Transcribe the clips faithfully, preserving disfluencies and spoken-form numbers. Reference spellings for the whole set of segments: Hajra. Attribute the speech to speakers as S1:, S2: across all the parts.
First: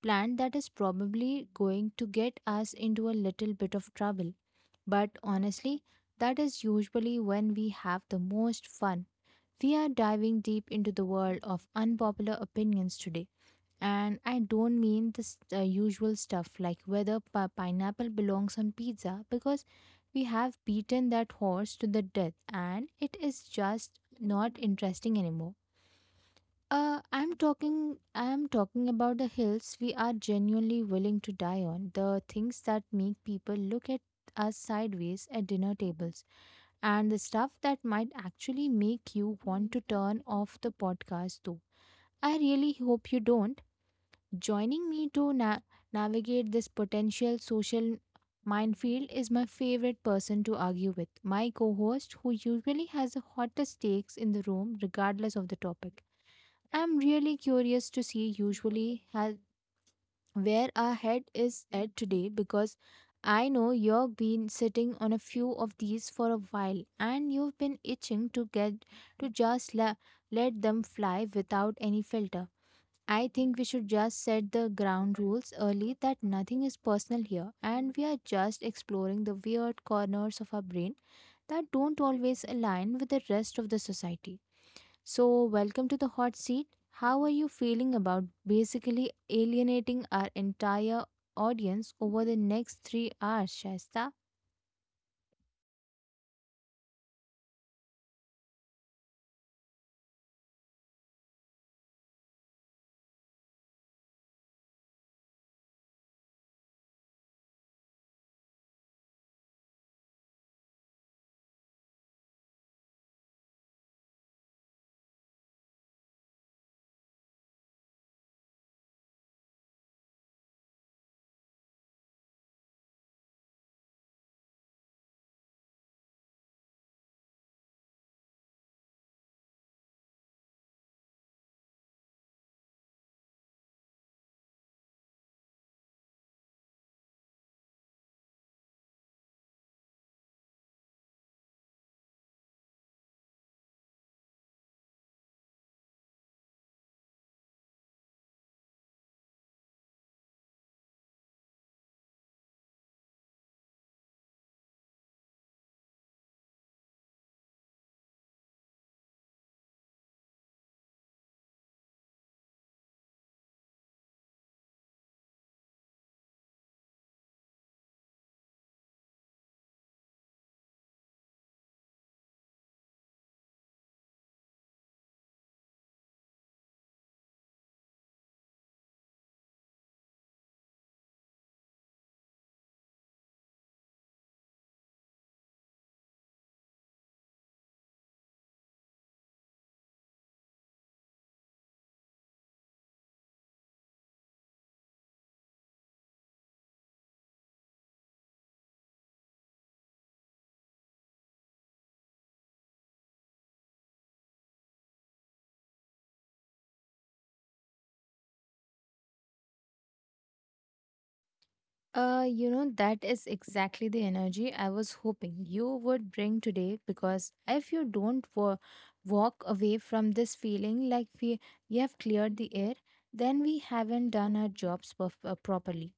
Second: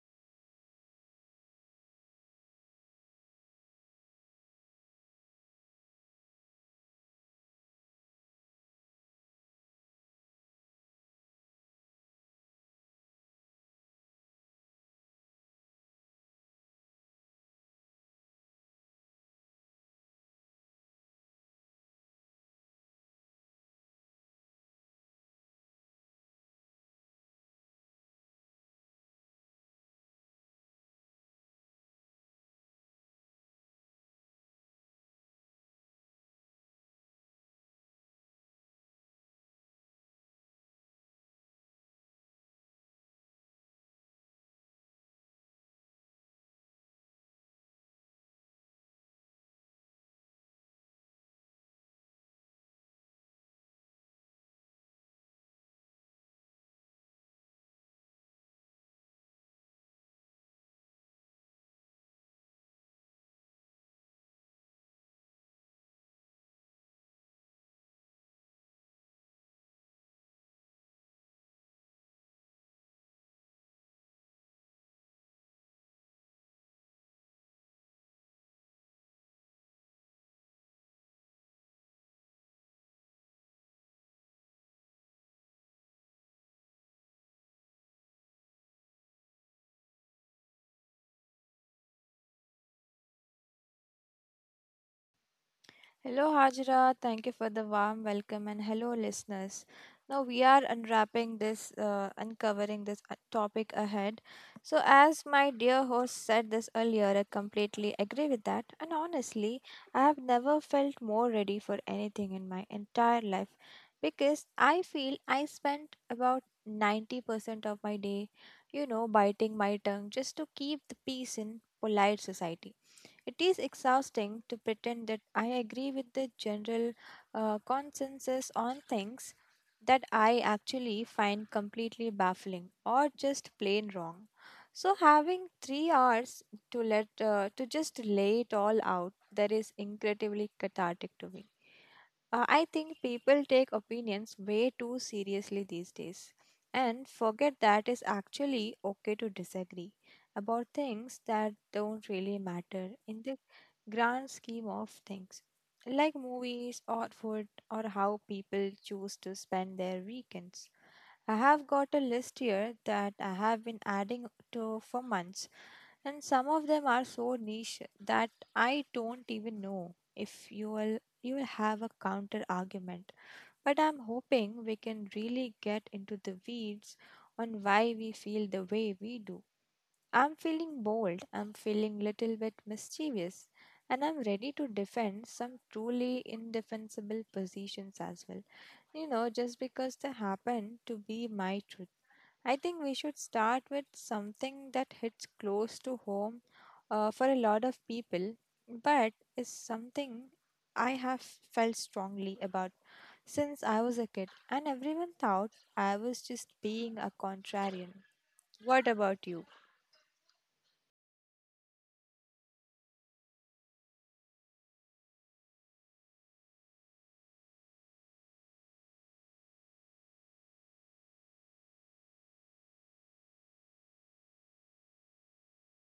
S1: Planned, that is, probably going to get us into a little bit of trouble. But honestly, that is usually when we have the most fun. We are diving deep into the world of unpopular opinions today, and I don't mean this uh, usual stuff like whether pi- pineapple belongs on pizza, because we have beaten that horse to the death and it is just not interesting anymore. Uh, I'm talking I'm talking about the hills we are genuinely willing to die on, the things that make people look at us sideways at dinner tables, and the stuff that might actually make you want to turn off the podcast, though I really hope you don't. Joining me to na- navigate this potential social minefield is my favorite person to argue with, my co host, who usually has the hottest takes in the room, regardless of the topic. I'm really curious to see, usually has, where our head is at today, because I know you've been sitting on a few of these for a while and you've been itching to get to just la- let them fly without any filter. I think we should just set the ground rules early, that nothing is personal here and we are just exploring the weird corners of our brain that don't always align with the rest of the society. So, welcome to the hot seat. How are you feeling about basically alienating our entire audience over the next three hours, Shasta?
S2: Hello, Hajra. Thank you for the warm welcome, and hello, listeners. Now, we are unwrapping this, uh, uncovering this uh, topic ahead. So, as my dear host said this earlier, I completely agree with that. And honestly, I have never felt more ready for anything in my entire life because I feel I spent about ninety percent of my day, you know, biting my tongue just to keep the peace in polite society. It is exhausting to pretend that I agree with the general uh, consensus on things that I actually find completely baffling or just plain wrong. So having three hours to let uh, to just lay it all out, that is incredibly cathartic to me. Uh, I think people take opinions way too seriously these days and forget that it's actually okay to disagree about things that don't really matter in the grand scheme of things, like movies or food or how people choose to spend their weekends. I have got a list here that I have been adding to for months, and some of them are so niche that I don't even know if you will you will have a counter argument. But I'm hoping we can really get into the weeds on why we feel the way we do. I'm feeling bold, I'm feeling little bit mischievous, and I'm ready to defend some truly indefensible positions as well. You know, just because they happen to be my truth. I think we should start with something that hits close to home uh, for a lot of people, but is something I have felt strongly about since I was a kid, and everyone thought I was just being a contrarian. What about you?
S1: Uh, you know, that is exactly the energy I was hoping you would bring today, because if you don't wa- walk away from this feeling like we, you have cleared the air, then we haven't done our jobs perf- uh, properly.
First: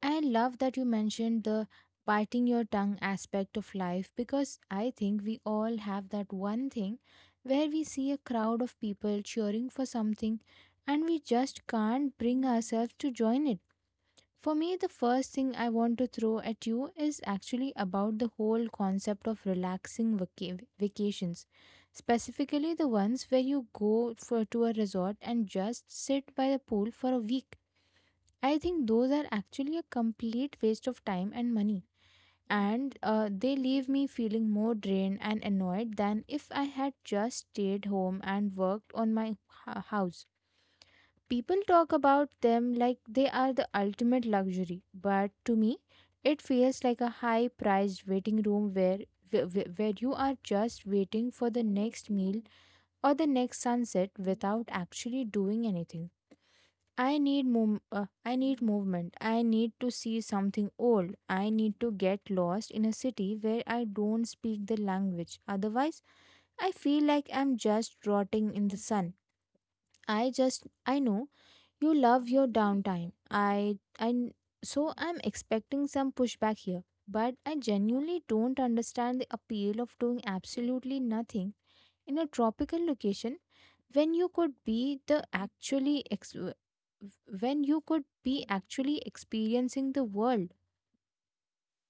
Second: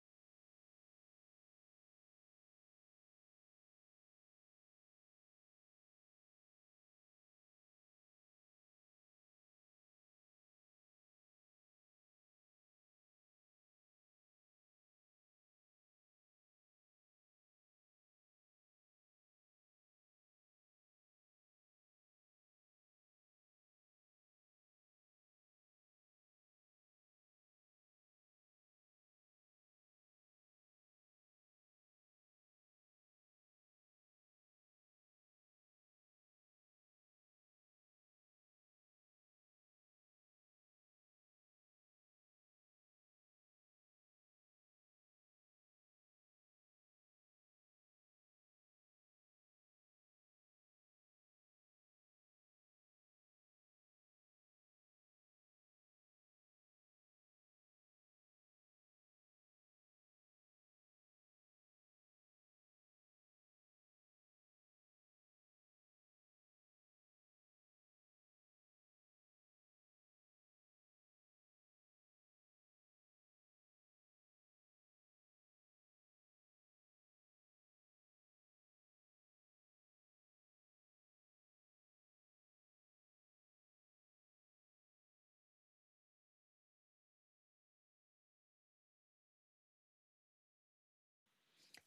S1: I love that you mentioned the biting your tongue aspect of life, because I think we all have that one thing where we see a crowd of people cheering for something and we just can't bring ourselves to join it. For me, the first thing I want to throw at you is actually about the whole concept of relaxing vaca- vacations, specifically the ones where you go for, to a resort and just sit by the pool for a week. I think those are actually a complete waste of time and money, and uh, they leave me feeling more drained and annoyed than if I had just stayed home and worked on my h- house. People talk about them like they are the ultimate luxury, but to me, it feels like a high priced waiting room where, where, where you are just waiting for the next meal or the next sunset without actually doing anything. I need mov- uh, I need movement. I need to see something old. I need to get lost in a city where I don't speak the language. Otherwise, I feel like I'm just rotting in the sun. I just I know you love your downtime. I I So I'm expecting some pushback here, but I genuinely don't understand the appeal of doing absolutely nothing in a tropical location when you could be the actually ex- when you could be actually experiencing the world.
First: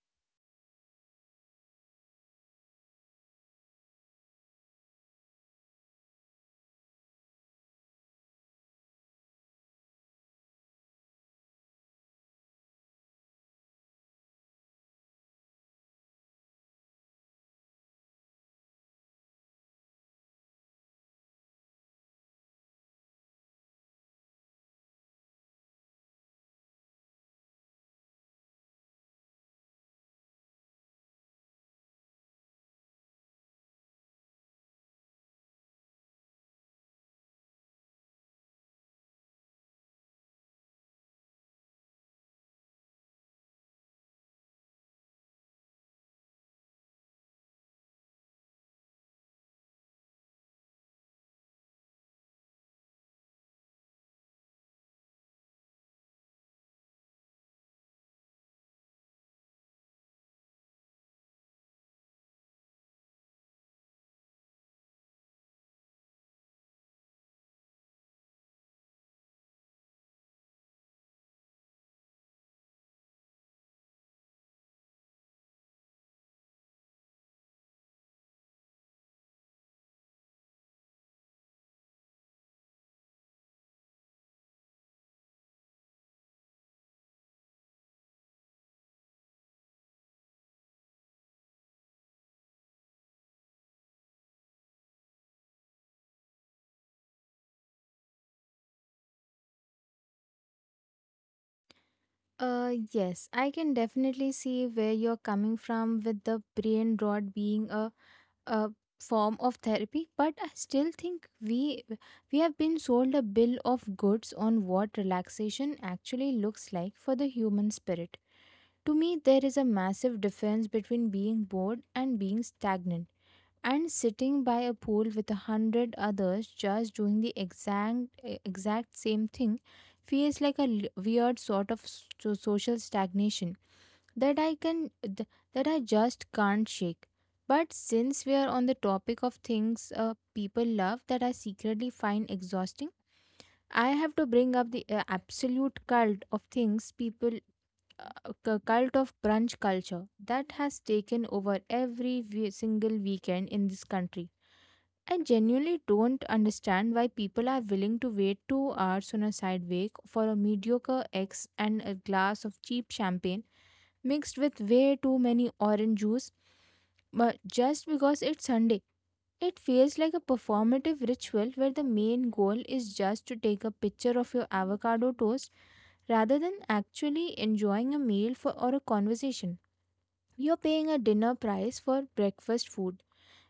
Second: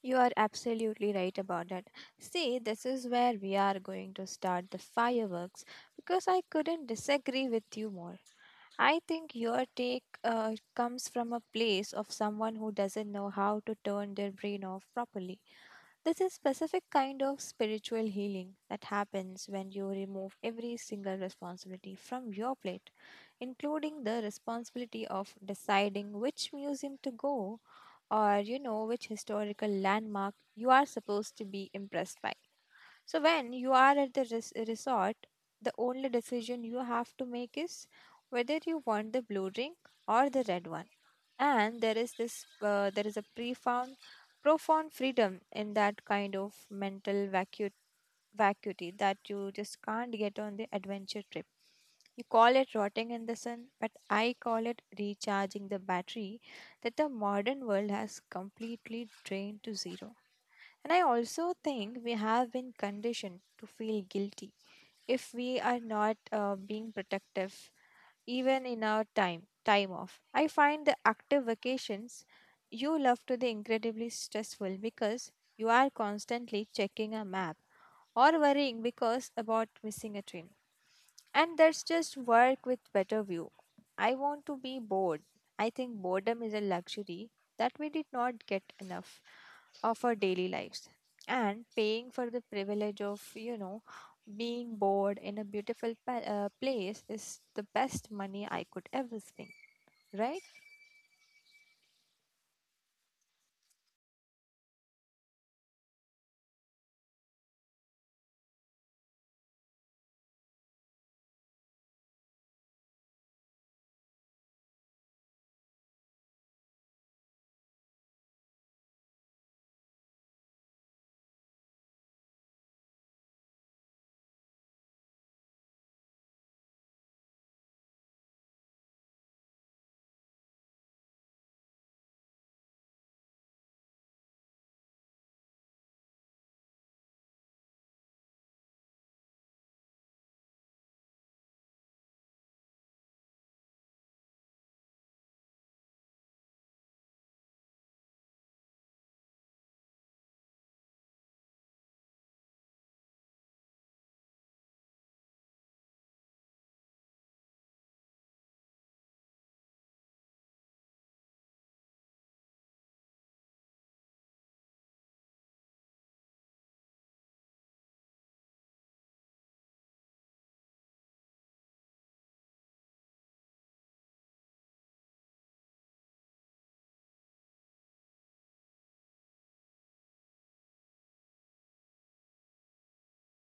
S2: You are absolutely right about that. See, this is where we are going to start the fireworks because I couldn't disagree with you more. I think your take uh, comes from a place of someone who doesn't know how to turn their brain off properly. This is specific kind of spiritual healing that happens when you remove every single responsibility from your plate, including the responsibility of deciding which museum to go or you know which historical landmark you are supposed to be impressed by. So when you are at the res- resort, the only decision you have to make is whether you want the blue drink or the red one. And there is this uh, there is a profound profound freedom in that kind of mental vacuum vacuity that you just can't get on the adventure trip. You call it rotting in the sun, but I call it recharging the battery that the modern world has completely drained to zero. And I also think we have been conditioned to feel guilty if we are not uh, being protective, even in our time time off. I find the active vacations you love to be incredibly stressful because you are constantly checking a map or worrying because about missing a train. And that's just work with better view. I want to be bored. I think boredom is a luxury that we did not get enough of our daily lives. And paying for the privilege of, you know, being bored in a beautiful pa- uh, place is the best money I could ever spend. Right?
S1: Uh, yes, I can definitely see where you're coming from with the brain rot being a a form of therapy, but I still think we we have been sold a bill of goods on what relaxation actually looks like for the human spirit. To me, there is a massive difference between being bored and being stagnant, and sitting by a pool with a hundred others just doing the exact exact same thing feels like a l- weird sort of s- so, social stagnation that I can th- that I just can't shake. But since we are on the topic of things uh, people love that I secretly find exhausting, I have to bring up the uh, absolute cult of things people uh, cu- cult of brunch culture that has taken over every we- single weekend in this country. I genuinely don't understand why people are willing to wait two hours on a side sidewalk for a mediocre eggs and a glass of cheap champagne mixed with way too many orange juice, but just because it's Sunday. It feels like a performative ritual where the main goal is just to take a picture of your avocado toast rather than actually enjoying a meal for, or a conversation. You're paying a dinner price for breakfast food,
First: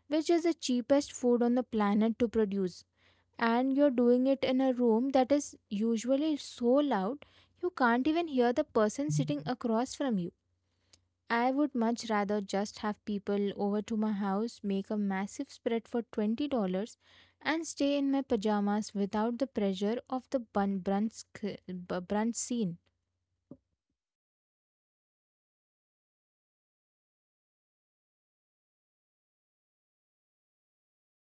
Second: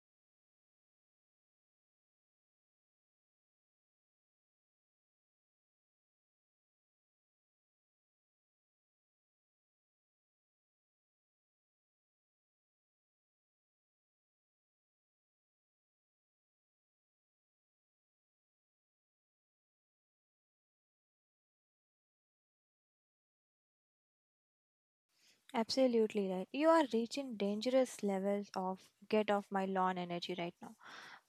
S1: which is the cheapest food on the planet to produce. And you're doing it in a room that is usually so loud you can't even hear the person sitting across from you. I would much rather just have people over to my house, make a massive spread for twenty dollars and stay in my pajamas without the pressure of the bun- brunch, sc- bu- brunch scene.
S2: Absolutely right. You are reaching dangerous levels of get off my lawn energy right now.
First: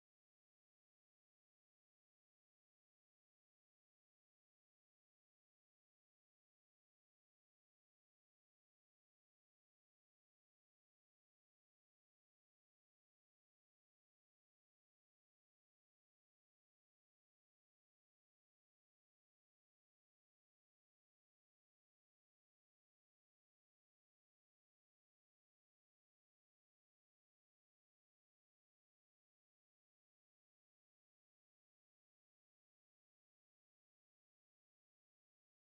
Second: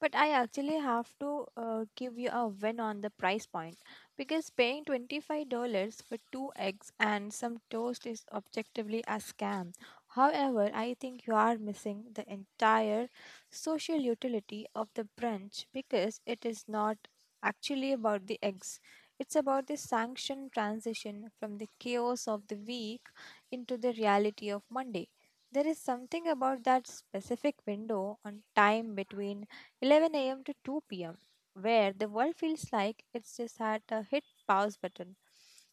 S2: But I actually have to uh, give you a win on the price point because paying twenty-five dollars for two eggs and some toast is objectively a scam. However, I think you are missing the entire social utility of the brunch because it is not actually about the eggs. It's about the sanctioned transition from the chaos of the week into the reality of Monday. There is something about that specific window on time between eleven a m to two p m where the world feels like it's just had a hit pause button.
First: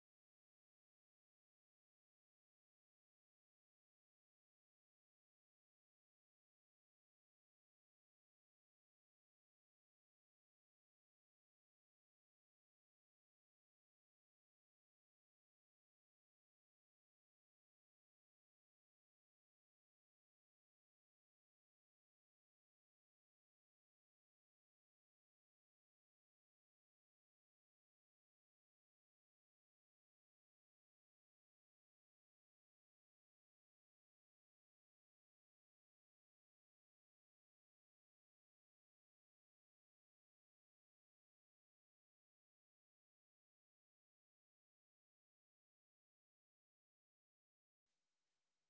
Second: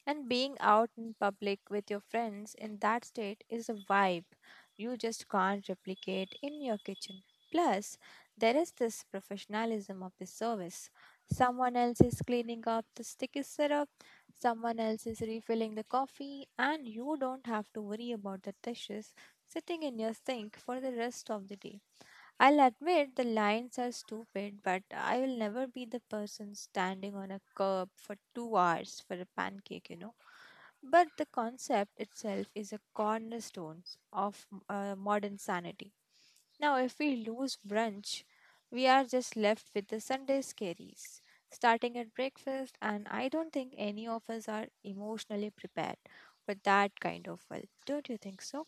S2: And being out in public with your friends in that state is a vibe you just can't replicate in your kitchen. Plus, there is this professionalism of the service. Someone else is cleaning up the sticky syrup, someone else is refilling the coffee, and you don't have to worry about the dishes sitting in your sink for the rest of the day. I'll admit the lines are stupid, but I will never be the person standing on a curb for two hours for a pancake, you know. But the concept itself is a cornerstone of uh, modern sanity. Now, if we lose brunch, we are just left with the Sunday scaries, starting at breakfast, and I don't think any of us are emotionally prepared for that kind of wealth. Don't you think so?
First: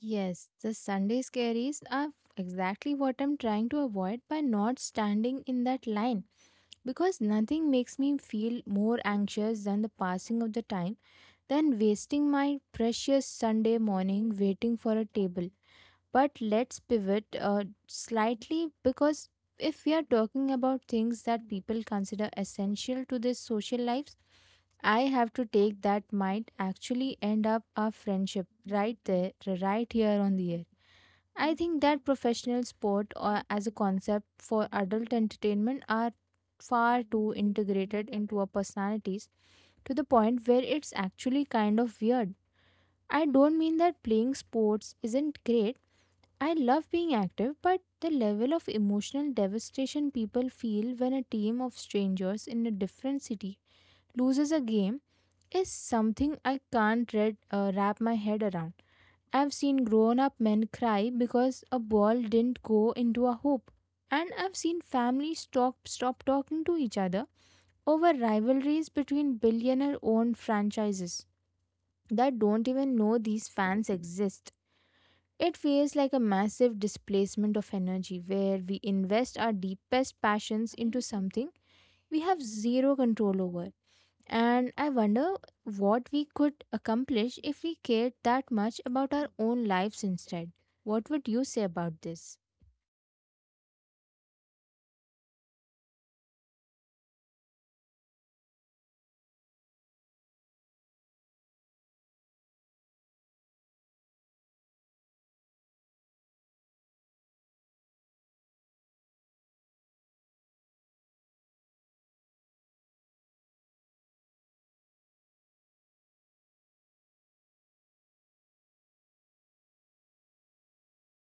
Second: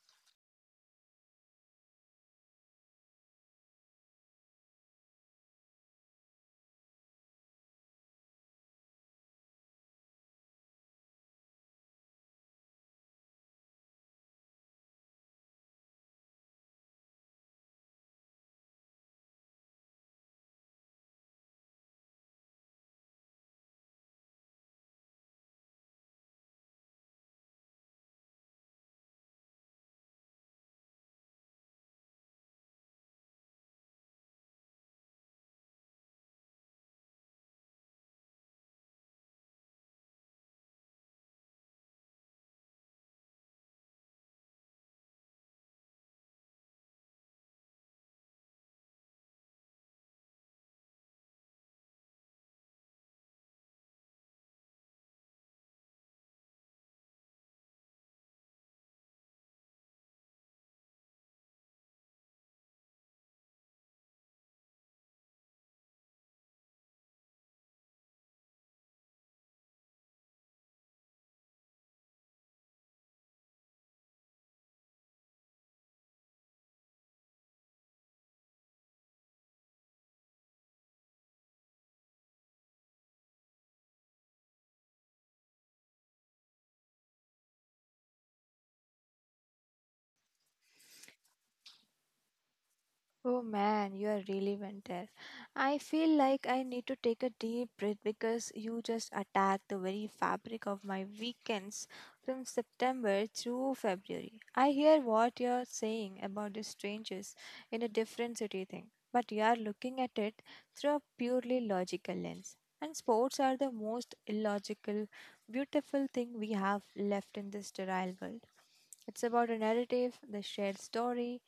S1: Yes, the Sunday scaries are exactly what I'm trying to avoid by not standing in that line, because nothing makes me feel more anxious than the passing of the time, than wasting my precious Sunday morning waiting for a table. But let's pivot uh, slightly, because if we are talking about things that people consider essential to their social lives, I have to take that might actually end up our friendship right there, right here on the air. I think that professional sport or as a concept for adult entertainment are far too integrated into our personalities, to the point where it's actually kind of weird. I don't mean that playing sports isn't great, I love being active, but the level of emotional devastation people feel when a team of strangers in a different city loses a game is something I can't read, uh, wrap my head around. I've seen grown up men cry because a ball didn't go into a hoop. And I've seen families stop, stop talking to each other over rivalries between billionaire owned franchises that don't even know these fans exist. It feels like a massive displacement of energy where we invest our deepest passions into something we have zero control over. And I wonder what we could accomplish if we cared that much about our own lives instead. What would you say about this?
S2: Oh man, you are really went there. I feel like I need to take a deep breath because you just attacked the very fabric of my weekends from September through February. I hear what you're saying about the strangers in a different city thing, but you are looking at it through a purely logical lens. And sports are the most illogical, beautiful thing we have left in this sterile world. It's about a narrative, the shared story,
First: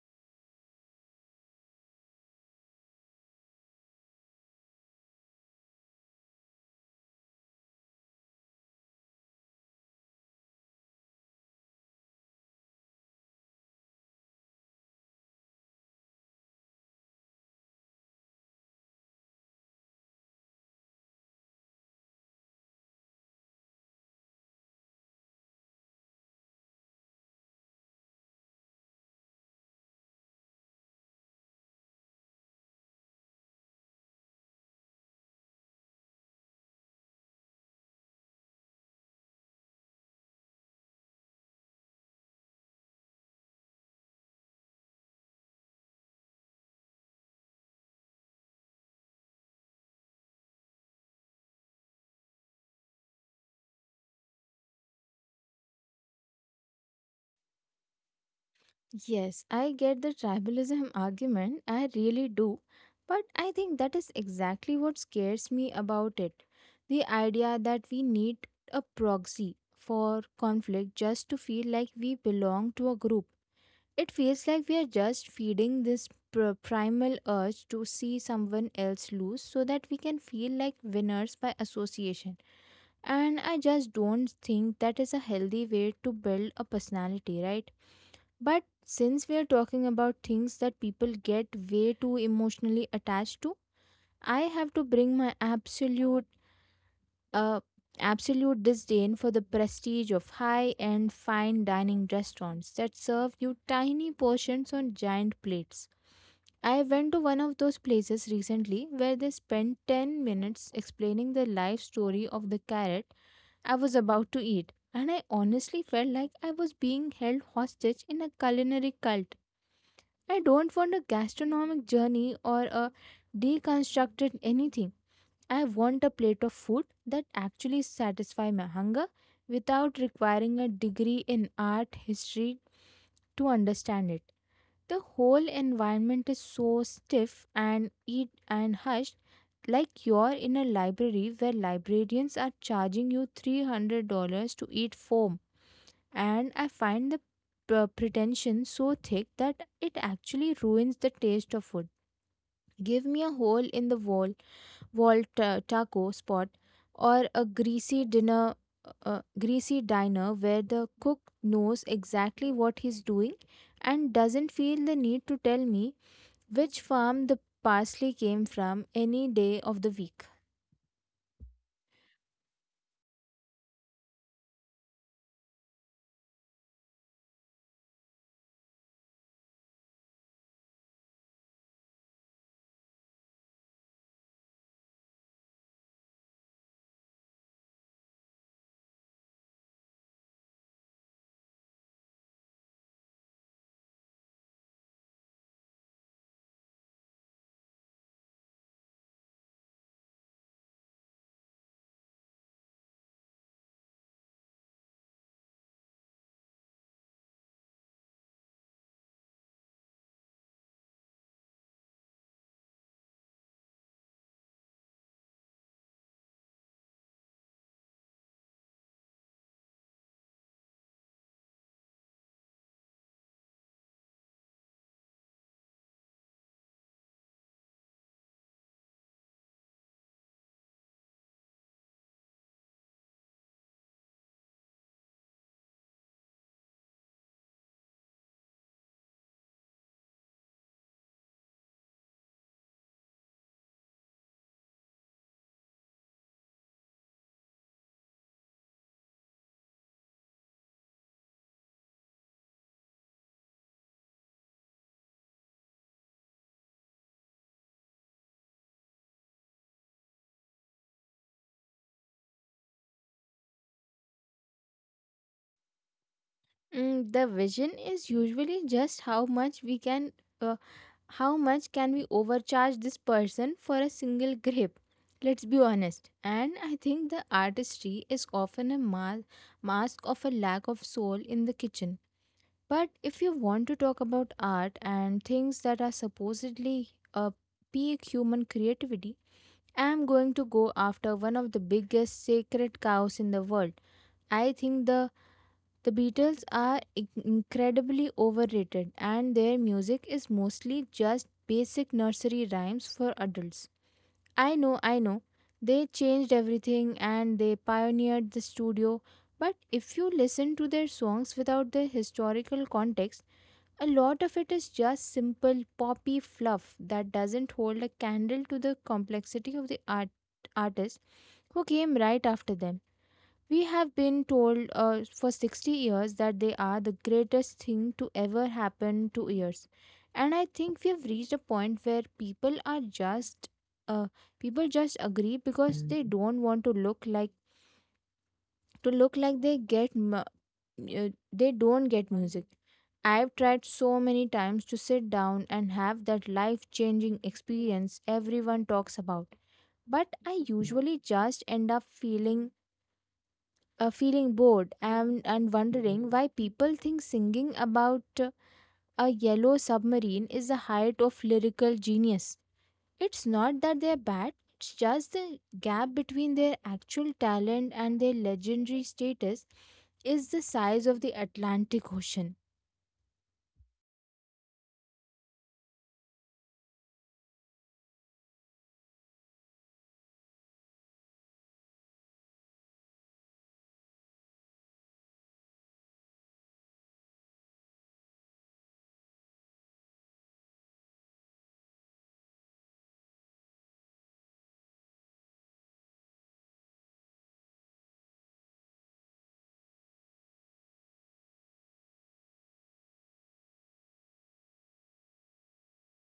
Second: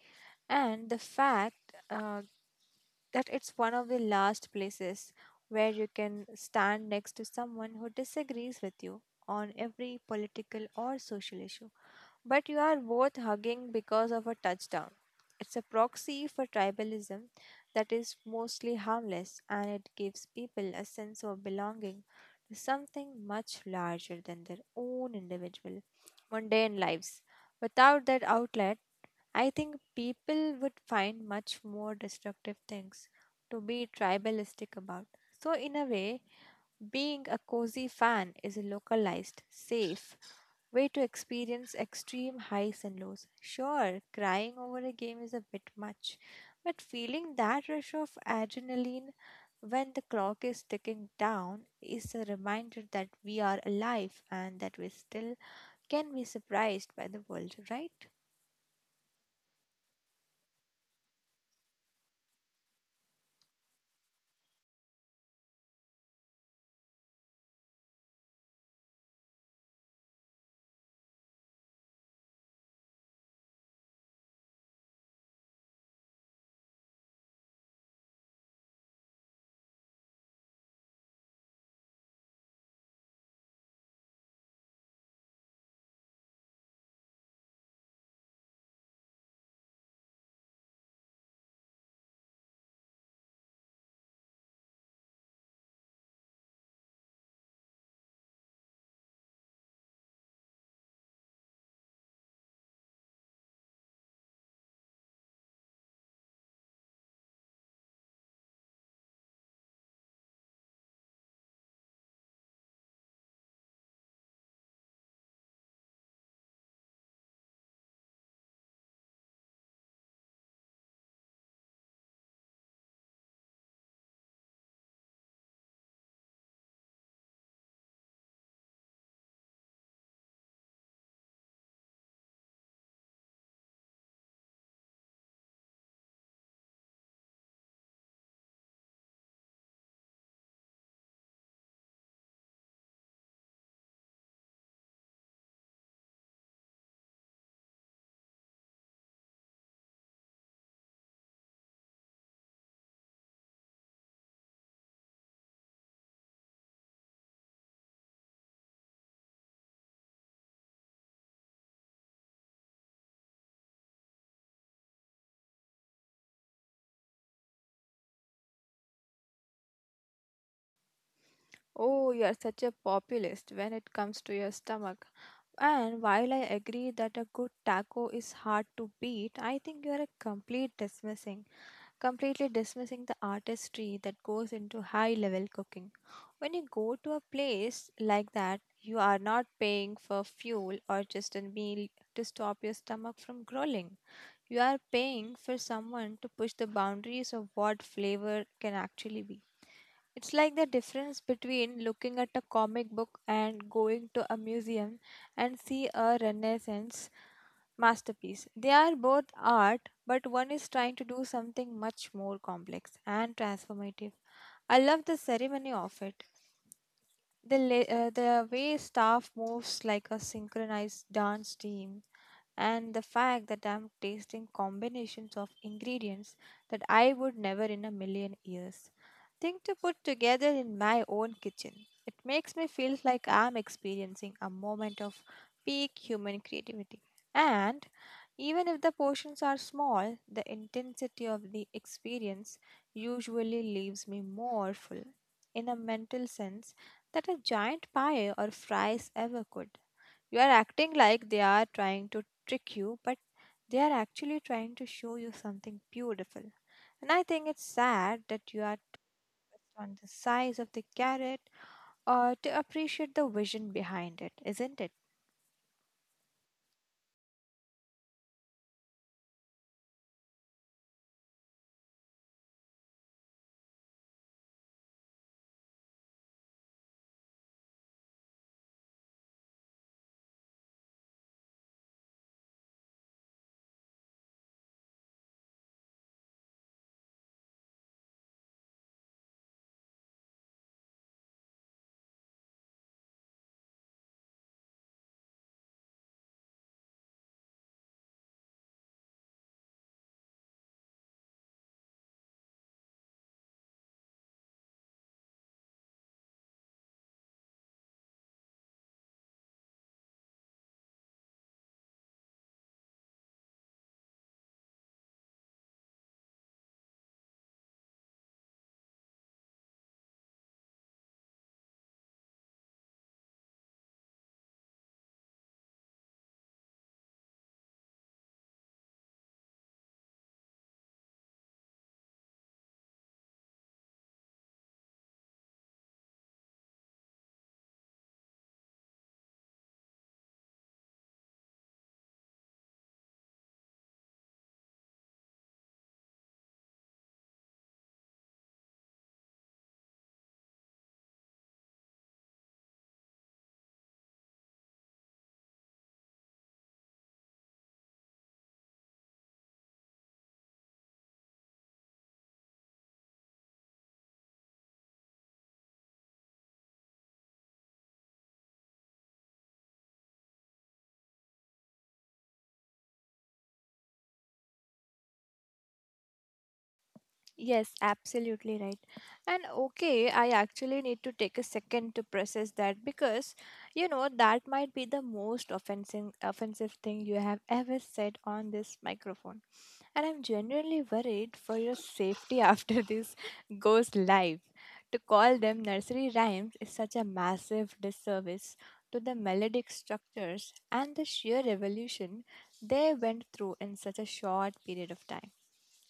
S2: and the fact uh, that it's one of the last places where you can stand next to someone who disagrees with you on every political or social issue, but you are both hugging because of a touchdown. It's a proxy for tribalism that is mostly harmless and it gives people a sense of belonging to something much larger than their own individual mundane lives. Without that outlet, I think people would find much more destructive things to be tribalistic about. So, in a way, being a cozy fan is a localized, safe way to experience extreme highs and lows. Sure, crying over a game is a bit much, but feeling that rush of adrenaline when the clock is ticking down is a reminder that we are alive and that we still can be surprised by the world, right?
S1: Yes, I get the tribalism argument. I really do. But I think that is exactly what scares me about it. The idea that we need a proxy for conflict just to feel like we belong to a group. It feels like we are just feeding this pr- primal urge to see someone else lose so that we can feel like winners by association. And I just don't think that is a healthy way to build a personality, right? But since we are talking about things that people get way too emotionally attached to, I have to bring my absolute uh absolute disdain for the prestige of high-end fine dining restaurants that serve you tiny portions on giant plates. I went to one of those places recently where they spent ten minutes explaining the life story of the carrot I was about to eat, and I honestly felt like I was being held hostage in a culinary cult. I don't want a gastronomic journey or a deconstructed anything. I want a plate of food that actually satisfies my hunger without requiring a degree in art history to understand it. The whole environment is so stiff and eat and hushed, like you're in a library where librarians are charging you three hundred dollars to eat foam. And I find the p- pretension so thick that it actually ruins the taste of food. Give me a hole in the wall, wall ta- taco spot, or a greasy dinner, uh, greasy diner where the cook knows exactly what he's doing and doesn't feel the need to tell me which farm the parsley came from any day of the week.
S2: Oh, you are such a populist when it comes to your stomach. And while I agree that a good taco is hard to beat, I think you are a complete dismissing, completely dismissing the artistry that goes into high level cooking. When you go to a place like that, you are not paying for fuel or just a meal to stop your stomach from growling. You are paying for someone to push the boundaries of what flavor can actually be. It's like the difference between looking at a comic book and going to a museum and see a Renaissance masterpiece. They are both art, but one is trying to do something much more complex and transformative. I love the ceremony of it. The, la- uh, the way staff moves like a synchronized dance team, and the fact that I'm tasting combinations of ingredients that I would never in a million years think to put together in my own kitchen. It makes me feel like I'm experiencing a moment of peak human creativity. And even if the portions are small, the intensity of the experience usually leaves me more full in a mental sense that a giant pie or fries ever could. You are acting like they are trying to trick you, but they are actually trying to show you something beautiful. And I think it's sad that you are on the size of the carrot or to appreciate the vision behind it, isn't it?
S1: Mm, the vision is usually just how much we can. Uh, How much can we overcharge this person for a single grape? Let's be honest. And I think the artistry is often a ma- mask of a lack of soul in the kitchen. But if you want to talk about art and things that are supposedly a peak human creativity, I am going to go after one of the biggest sacred cows in the world. I think the the Beatles are in- incredibly overrated, and their music is mostly just basic nursery rhymes for adults. I know, I know. They changed everything and they pioneered the studio, but if you listen to their songs without the historical context, a lot of it is just simple poppy fluff that doesn't hold a candle to the complexity of the art artists who came right after them. We have been told uh, for sixty years that they are the greatest thing to ever happen to ears. And I think we have reached a point where people are just uh, people just agree because they don't want to look like to look like they get mu- uh, they don't get music. I've tried so many times to sit down and have that life changing experience everyone talks about, but I usually just end up feeling uh, feeling bored, and, and wondering why people think singing about uh, a yellow submarine is the height of lyrical genius. It's not that they're bad, it's just the gap between their actual talent and their legendary status is the size of the Atlantic Ocean.
S2: Yes, absolutely right. And okay, I actually need to take a second to process that because you know that might be the most offensive offensive thing you have ever said on this microphone. And I'm genuinely worried for your safety after this goes live. To call them nursery rhymes is such a massive disservice to the melodic structures and the sheer evolution they went through in such a short period of time.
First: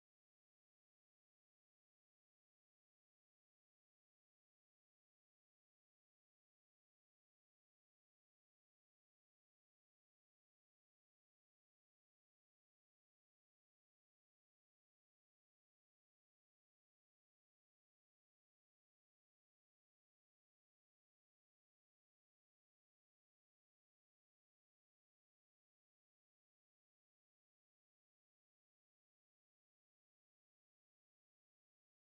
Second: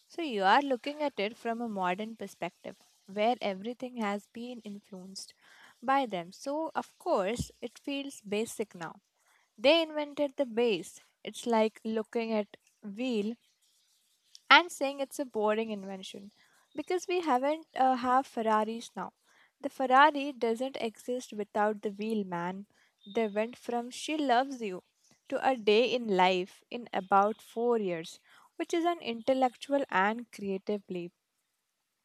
S2: So you are looking at it from a modern perspective, where everything has been influenced by them. So of course it feels basic now. They invented the base. It's like looking at wheel and saying it's a boring invention because we haven't uh, have Ferraris now. The Ferrari doesn't exist without the wheel, man. They went from she loves you to a day in life in about four years, which is an intellectual and creative leap.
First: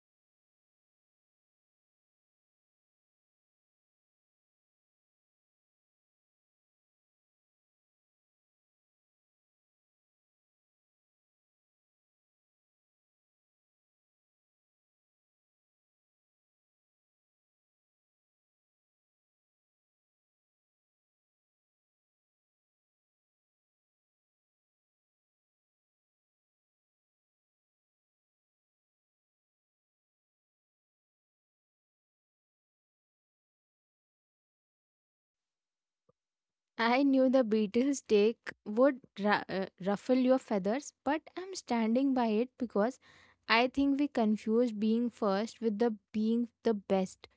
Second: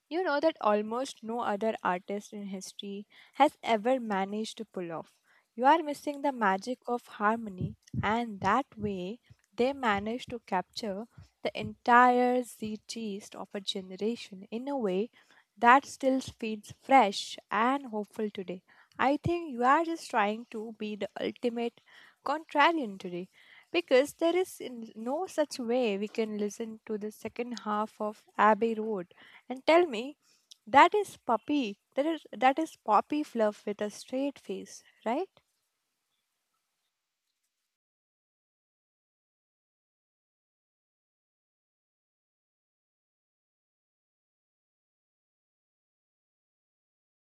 S2: You know that almost no other artist in history has ever managed to pull off. You are missing the magic of harmony, and that way they managed to capture the entire zeitgeist of a generation in a way that still feels fresh and hopeful today. I think you are just trying to be the ultimate contrarian today because there is in- no such way we can listen to the second half of Abbey Road and tell me that is puppy that is that is poppy fluff with a straight face, right?
S1: I knew the Beatles' take would ra- uh, ruffle your feathers, but I'm standing by it because I think we confuse being first with the being the best,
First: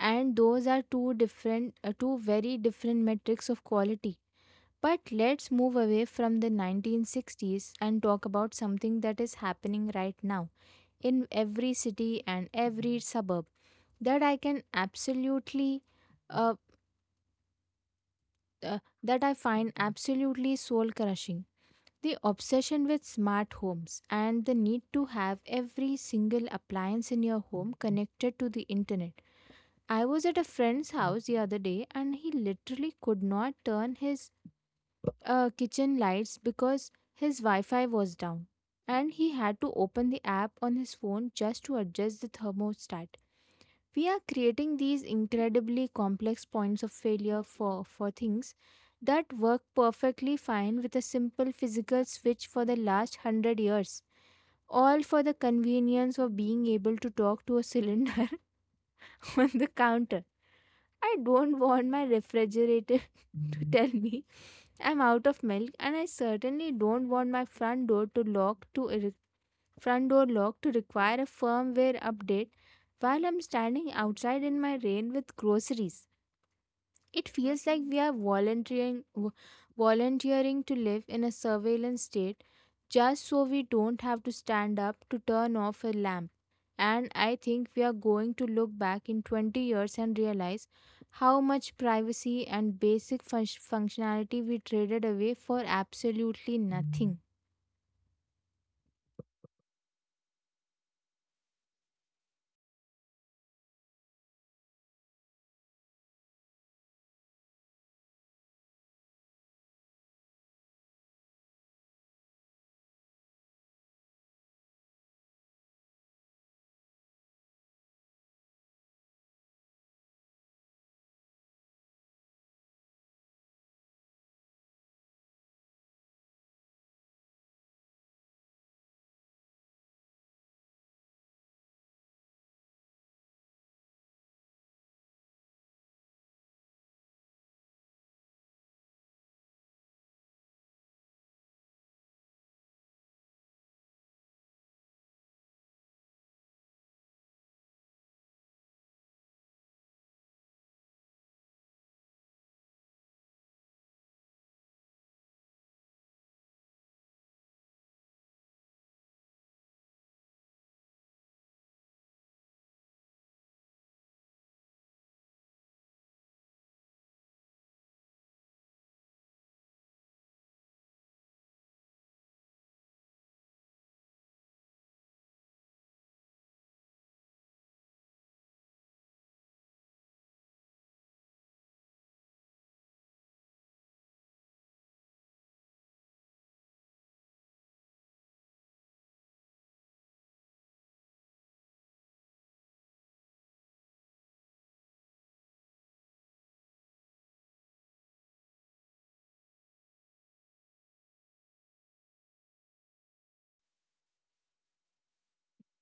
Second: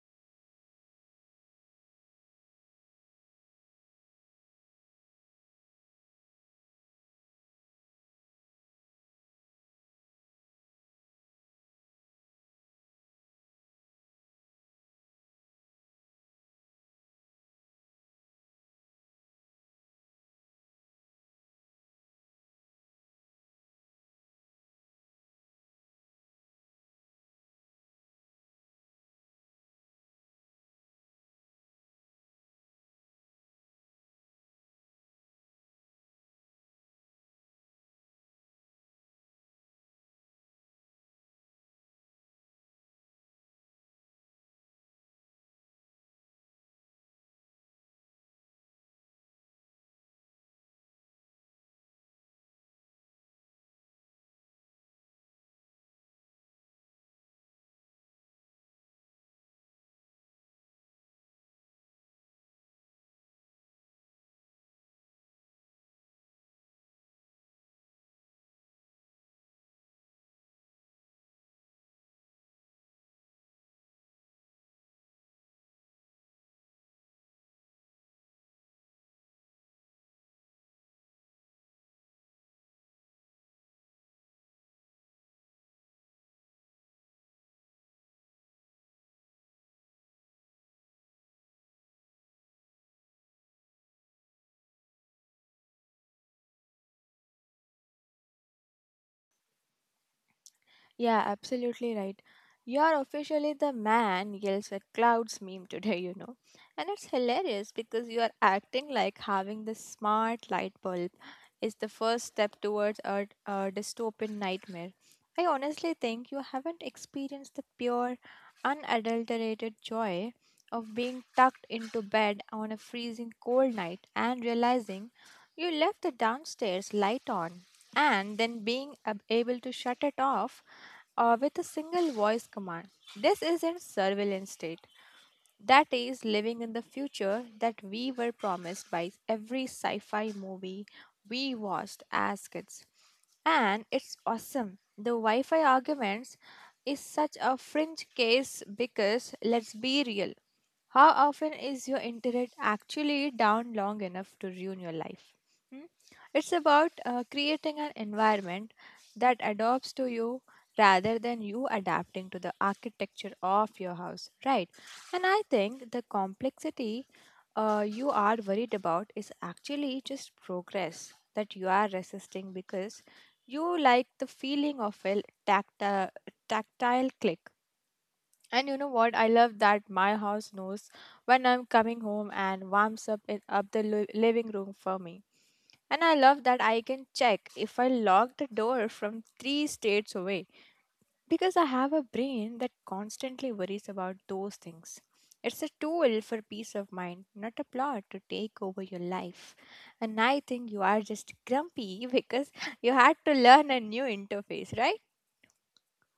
S1: and those are two different uh, two very different metrics of quality. But let's move away from the nineteen sixties and talk about something that is happening right now, in every city and every suburb, that I can absolutely uh, uh, that I find absolutely soul crushing: the obsession with smart homes and the need to have every single appliance in your home connected to the internet. I was at a friend's house the other day, and he literally could not turn his uh, kitchen lights because his Wi Fi was down. And he had to open the app on his phone just to adjust the thermostat. We are creating these incredibly complex points of failure for, for things that work perfectly fine with a simple physical switch for the last hundred years. All for the convenience of being able to talk to a cylinder on the counter. I don't want my refrigerator to tell me I'm out of milk, and I certainly don't want my front door to lock to re- front door lock to require a firmware update while I'm standing outside in my rain with groceries. It feels like we are volunteering vo- volunteering to live in a surveillance state just so we don't have to stand up to turn off a lamp. And I think we are going to look back in twenty years and realize how much privacy and basic fun- functionality we traded away for absolutely nothing.
S2: Yeah, absolutely right. You're officially the man yells at clouds meme today, you know. And it's hilarious because you are acting like having this smart light bulb is the first step towards a, a dystopian nightmare. I honestly think you haven't experienced the pure, unadulterated joy of being tucked into bed on a freezing cold night and realizing you left the downstairs light on, and then being ab- able to shut it off uh, with a single voice command. This isn't surveillance state. That is living in the future that we were promised by every sci fi movie we watched as kids. And it's awesome. The Wi Fi arguments is such a fringe case because let's be real, how often is your internet actually down long enough to ruin your life? Hmm? It's about uh, creating an environment that adopts to you rather than you adapting to the architecture of your house, right? And I think the complexity uh, you are worried about is actually just progress that you are resisting because you like the feeling of a tactile, tactile click. And you know what? I love that my house knows when I'm coming home and warms up it up the li- living room for me. And I love that I can check if I lock the door from three states away because I have a brain that constantly worries about those things. It's a tool for peace of mind, not a plot to take over your life. And I think you are just grumpy because you had to learn a new interface, right?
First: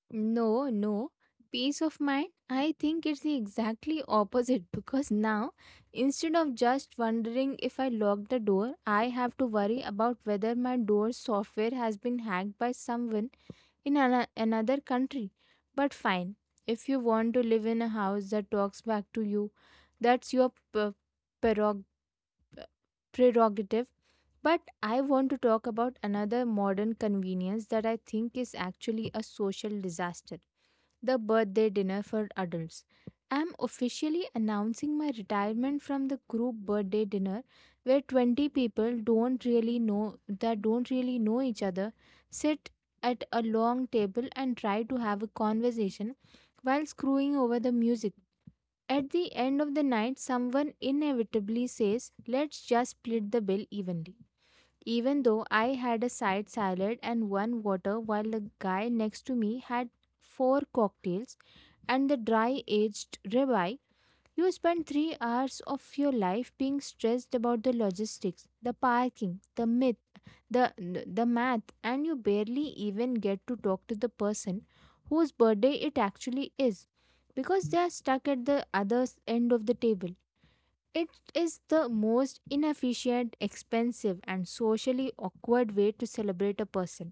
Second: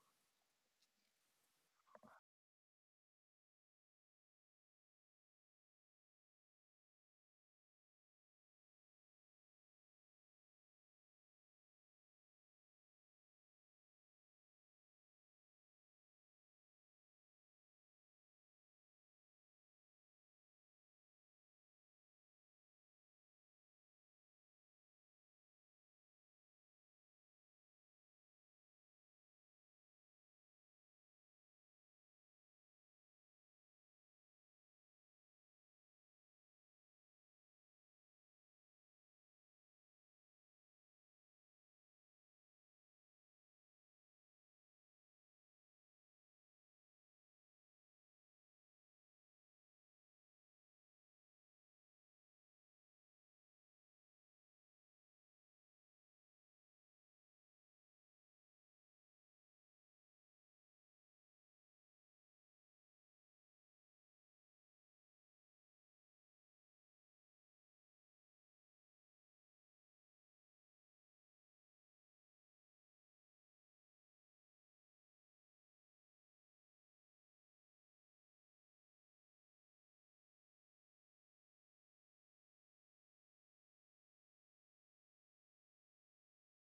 S1: No, no. Peace of mind? I think it's the exactly opposite, because now, instead of just wondering if I locked the door, I have to worry about whether my door software has been hacked by someone in an- another country. But fine, if you want to live in a house that talks back to you, that's your p- prerog- prerogative. But I want to talk about another modern convenience that I think is actually a social disaster: the birthday dinner for adults. I'm officially announcing my retirement from the group birthday dinner, where twenty people don't really know that don't really know each other, sit at a long table and try to have a conversation while screwing over the music. At the end of the night, someone inevitably says, "Let's just split the bill evenly." Even though I had a side salad and one water, while the guy next to me had four cocktails and the dry aged rabbi. You spend three hours of your life being stressed about the logistics, the parking, the myth, the, the math, and you barely even get to talk to the person whose birthday it actually is, because they are stuck at the other end of the table. It is the most inefficient, expensive, and socially awkward way to celebrate a person.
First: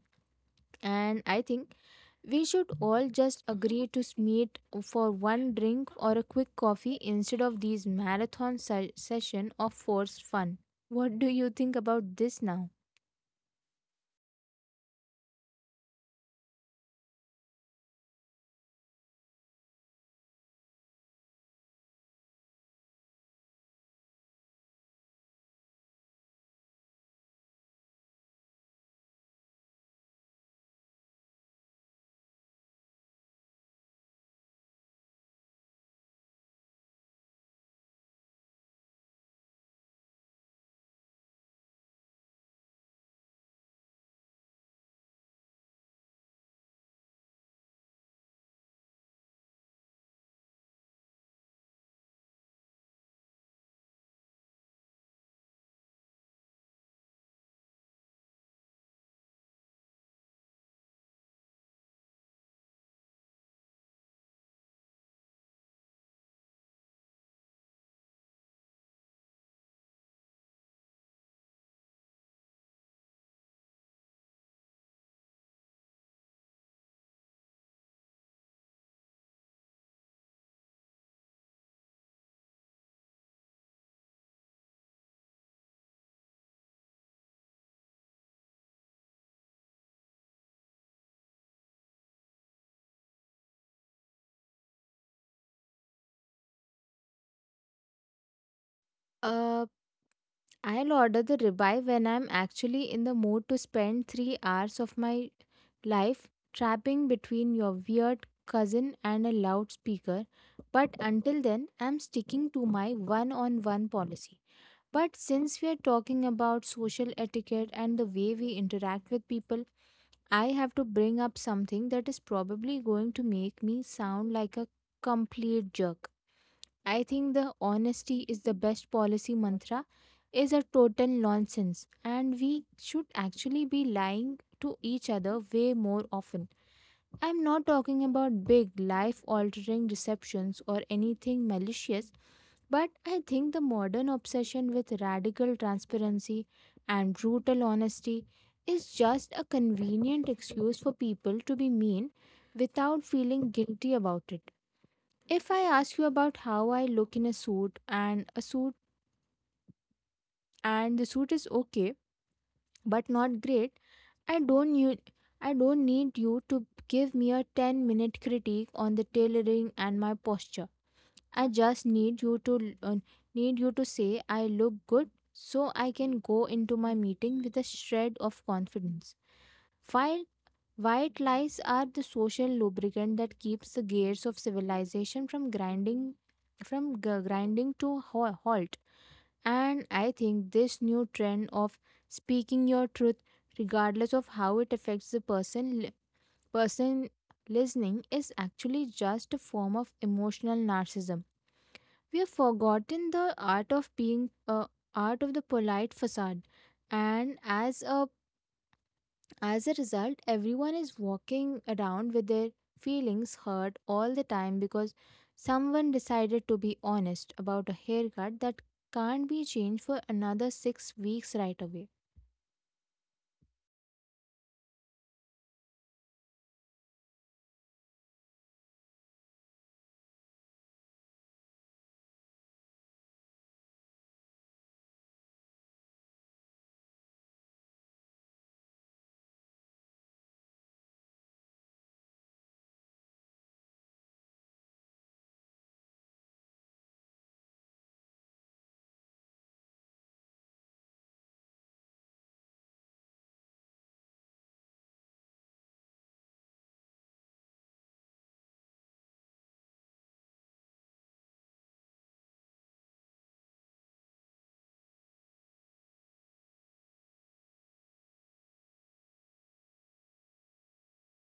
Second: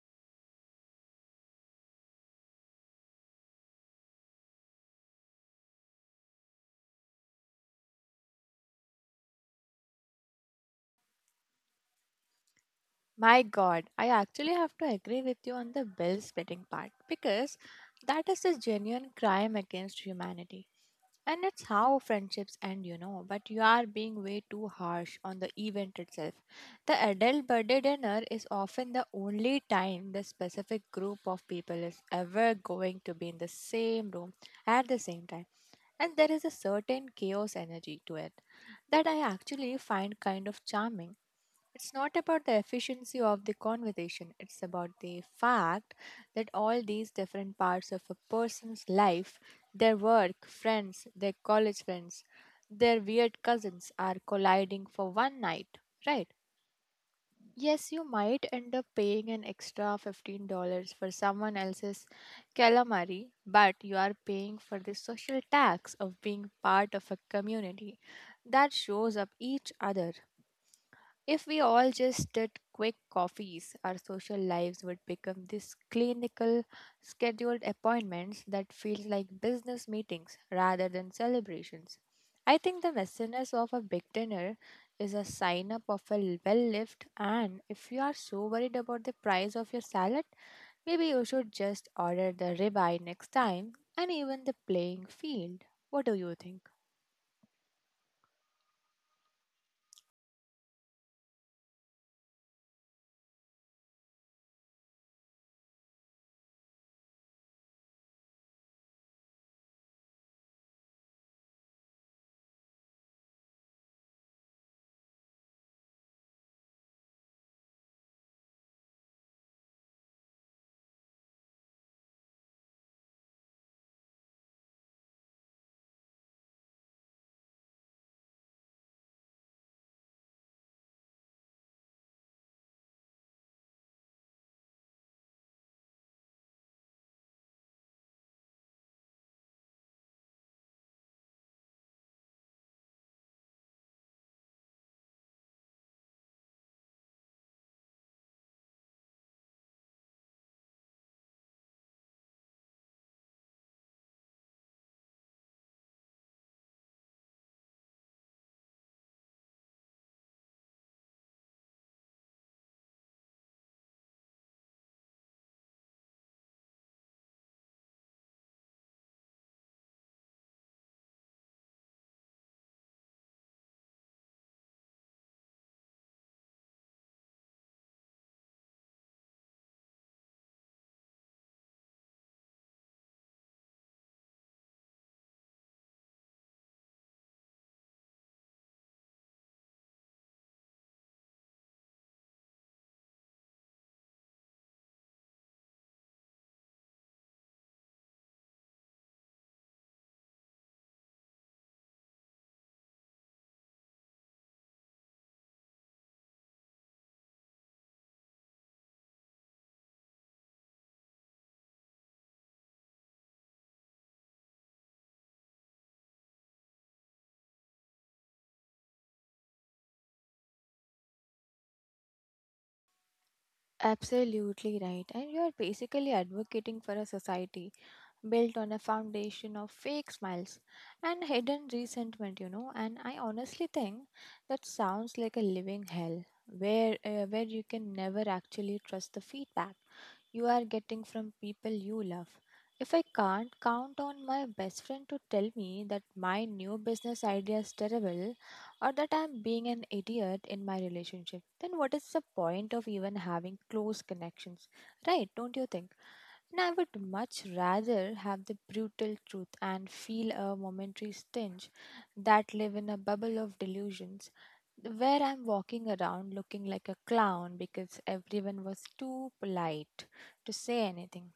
S1: And I think we should all just agree to meet for one drink or a quick coffee instead of these marathon se- session of forced fun. What do you think about this now?
S2: My God, I actually have to agree with you on the bill splitting part because that is a genuine crime against humanity. And it's how friendships end, you know. But you are being way too harsh on the event itself. The adult birthday dinner is often the only time the specific group of people is ever going to be in the same room at the same time. And there is a certain chaos energy to it that I actually find kind of charming. It's not about the efficiency of the conversation, it's about the fact that all these different parts of a person's life, their work, friends, their college friends, their weird cousins are colliding for one night, right? Yes, you might end up paying an extra fifteen dollars for someone else's calamari, but you are paying for the social tax of being part of a community that shows up each other. If we all just did quick coffees, our social lives would become these clinical, scheduled appointments that feel like business meetings rather than celebrations. I think the messiness of a big dinner is a sign up of a well lived, and if you are so worried about the price of your salad, maybe you should just order the ribeye next time and even the playing field. What do you think?
S1: Uh, I'll order the ribeye when I'm actually in the mood to spend three hours of my life trapping between your weird cousin and a loudspeaker. But until then, I'm sticking to my one on one policy. But since we are talking about social etiquette and the way we interact with people, I have to bring up something that is probably going to make me sound like a complete jerk. I think the honesty is the best policy mantra is a total nonsense, and we should actually be lying to each other way more often. I'm not talking about big life altering deceptions or anything malicious. But I think the modern obsession with radical transparency and brutal honesty is just a convenient excuse for people to be mean without feeling guilty about it. If I ask you about how I look in a suit and a suit, and the suit is okay but not great, I don't you I don't need you to give me a ten minute critique on the tailoring and my posture. I just need you to uh, need you to say I look good so I can go into my meeting with a shred of confidence. While white lies are the social lubricant that keeps the gears of civilization from grinding from g- grinding to ho- halt. And I think this new trend of speaking your truth, regardless of how it affects the person li- person listening, is actually just a form of emotional narcissism. We have forgotten the art of being uh, art of the polite facade, and as a as a result, everyone is walking around with their feelings hurt all the time because someone decided to be honest about a haircut that can't be changed for another six weeks right away.
S2: Absolutely right. And you are basically advocating for a society built on a foundation of fake smiles and hidden resentment, you know. And I honestly think that sounds like a living hell where uh, where you can never actually trust the feedback you are getting from people you love. If I can't count on my best friend to tell me that my new business idea is terrible, or that I'm being an idiot in my relationship, then what is the point of even having close connections? Right, don't you think? And I would much rather have the brutal truth and feel a momentary stinge that live in a bubble of delusions where I'm walking around looking like a clown because everyone was too polite to say anything.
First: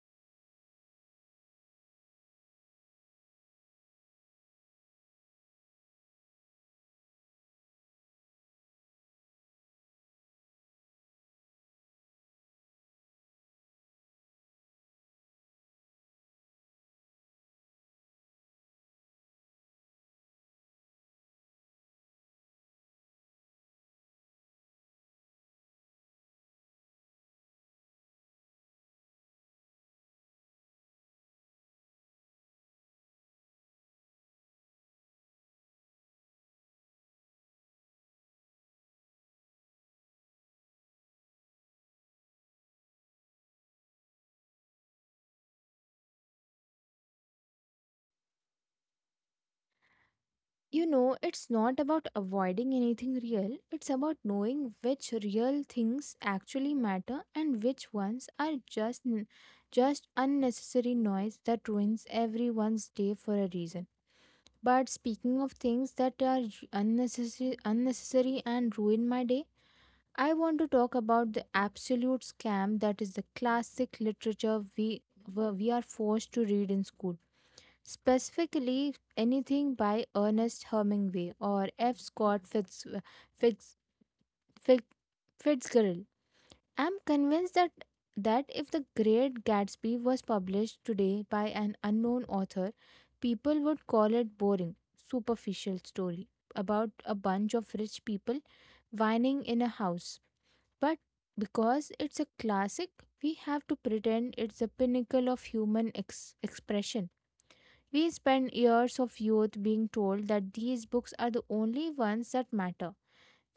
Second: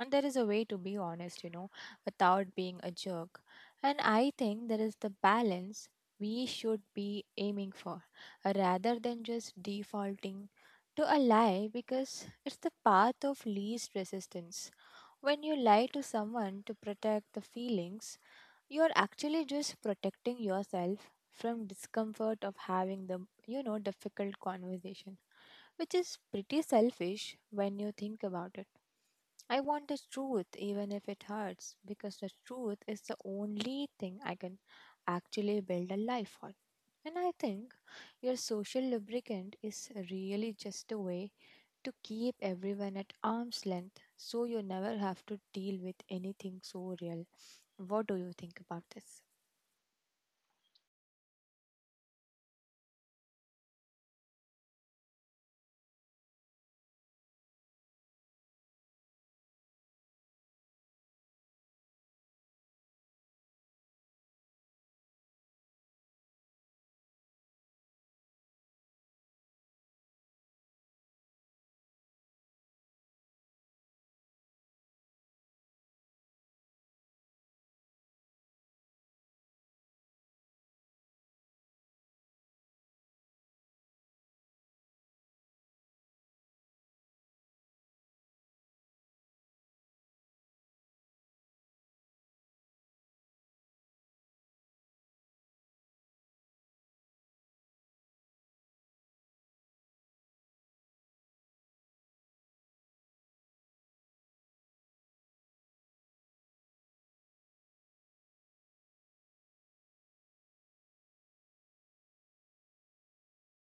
S2: And there is a way to be honest, you know, without being a jerk. And I think there is the balance we should be aiming for, uh, rather than just defaulting to a lie because it's the path of least resistance. When you lie to someone to protect the feelings, you're actually just protecting yourself from discomfort of having the you know difficult conversation, which is pretty selfish when you think about it. I want the truth even if it hurts, because the truth is the only thing I can actually build a life on. And I think your social lubricant is really just a way to keep everyone at arm's length so you never have to deal with anything so real. What do you think about this?
S1: You know, it's not about avoiding anything real, it's about knowing which real things actually matter and which ones are just n- just unnecessary noise that ruins everyone's day for a reason. But speaking of things that are j- unnecessary unnecessary and ruin my day, I want to talk about the absolute scam that is the classic literature we we we are forced to read in school. Specifically, anything by Ernest Hemingway or F. Scott Fitz, Fitz, Fitz, Fitzgerald. I'm convinced that that if The Great Gatsby was published today by an unknown author, people would call it boring, superficial story about a bunch of rich people whining in a house. But because it's a classic, we have to pretend it's the pinnacle of human ex- expression. We spend years of youth being told that these books are the only ones that matter,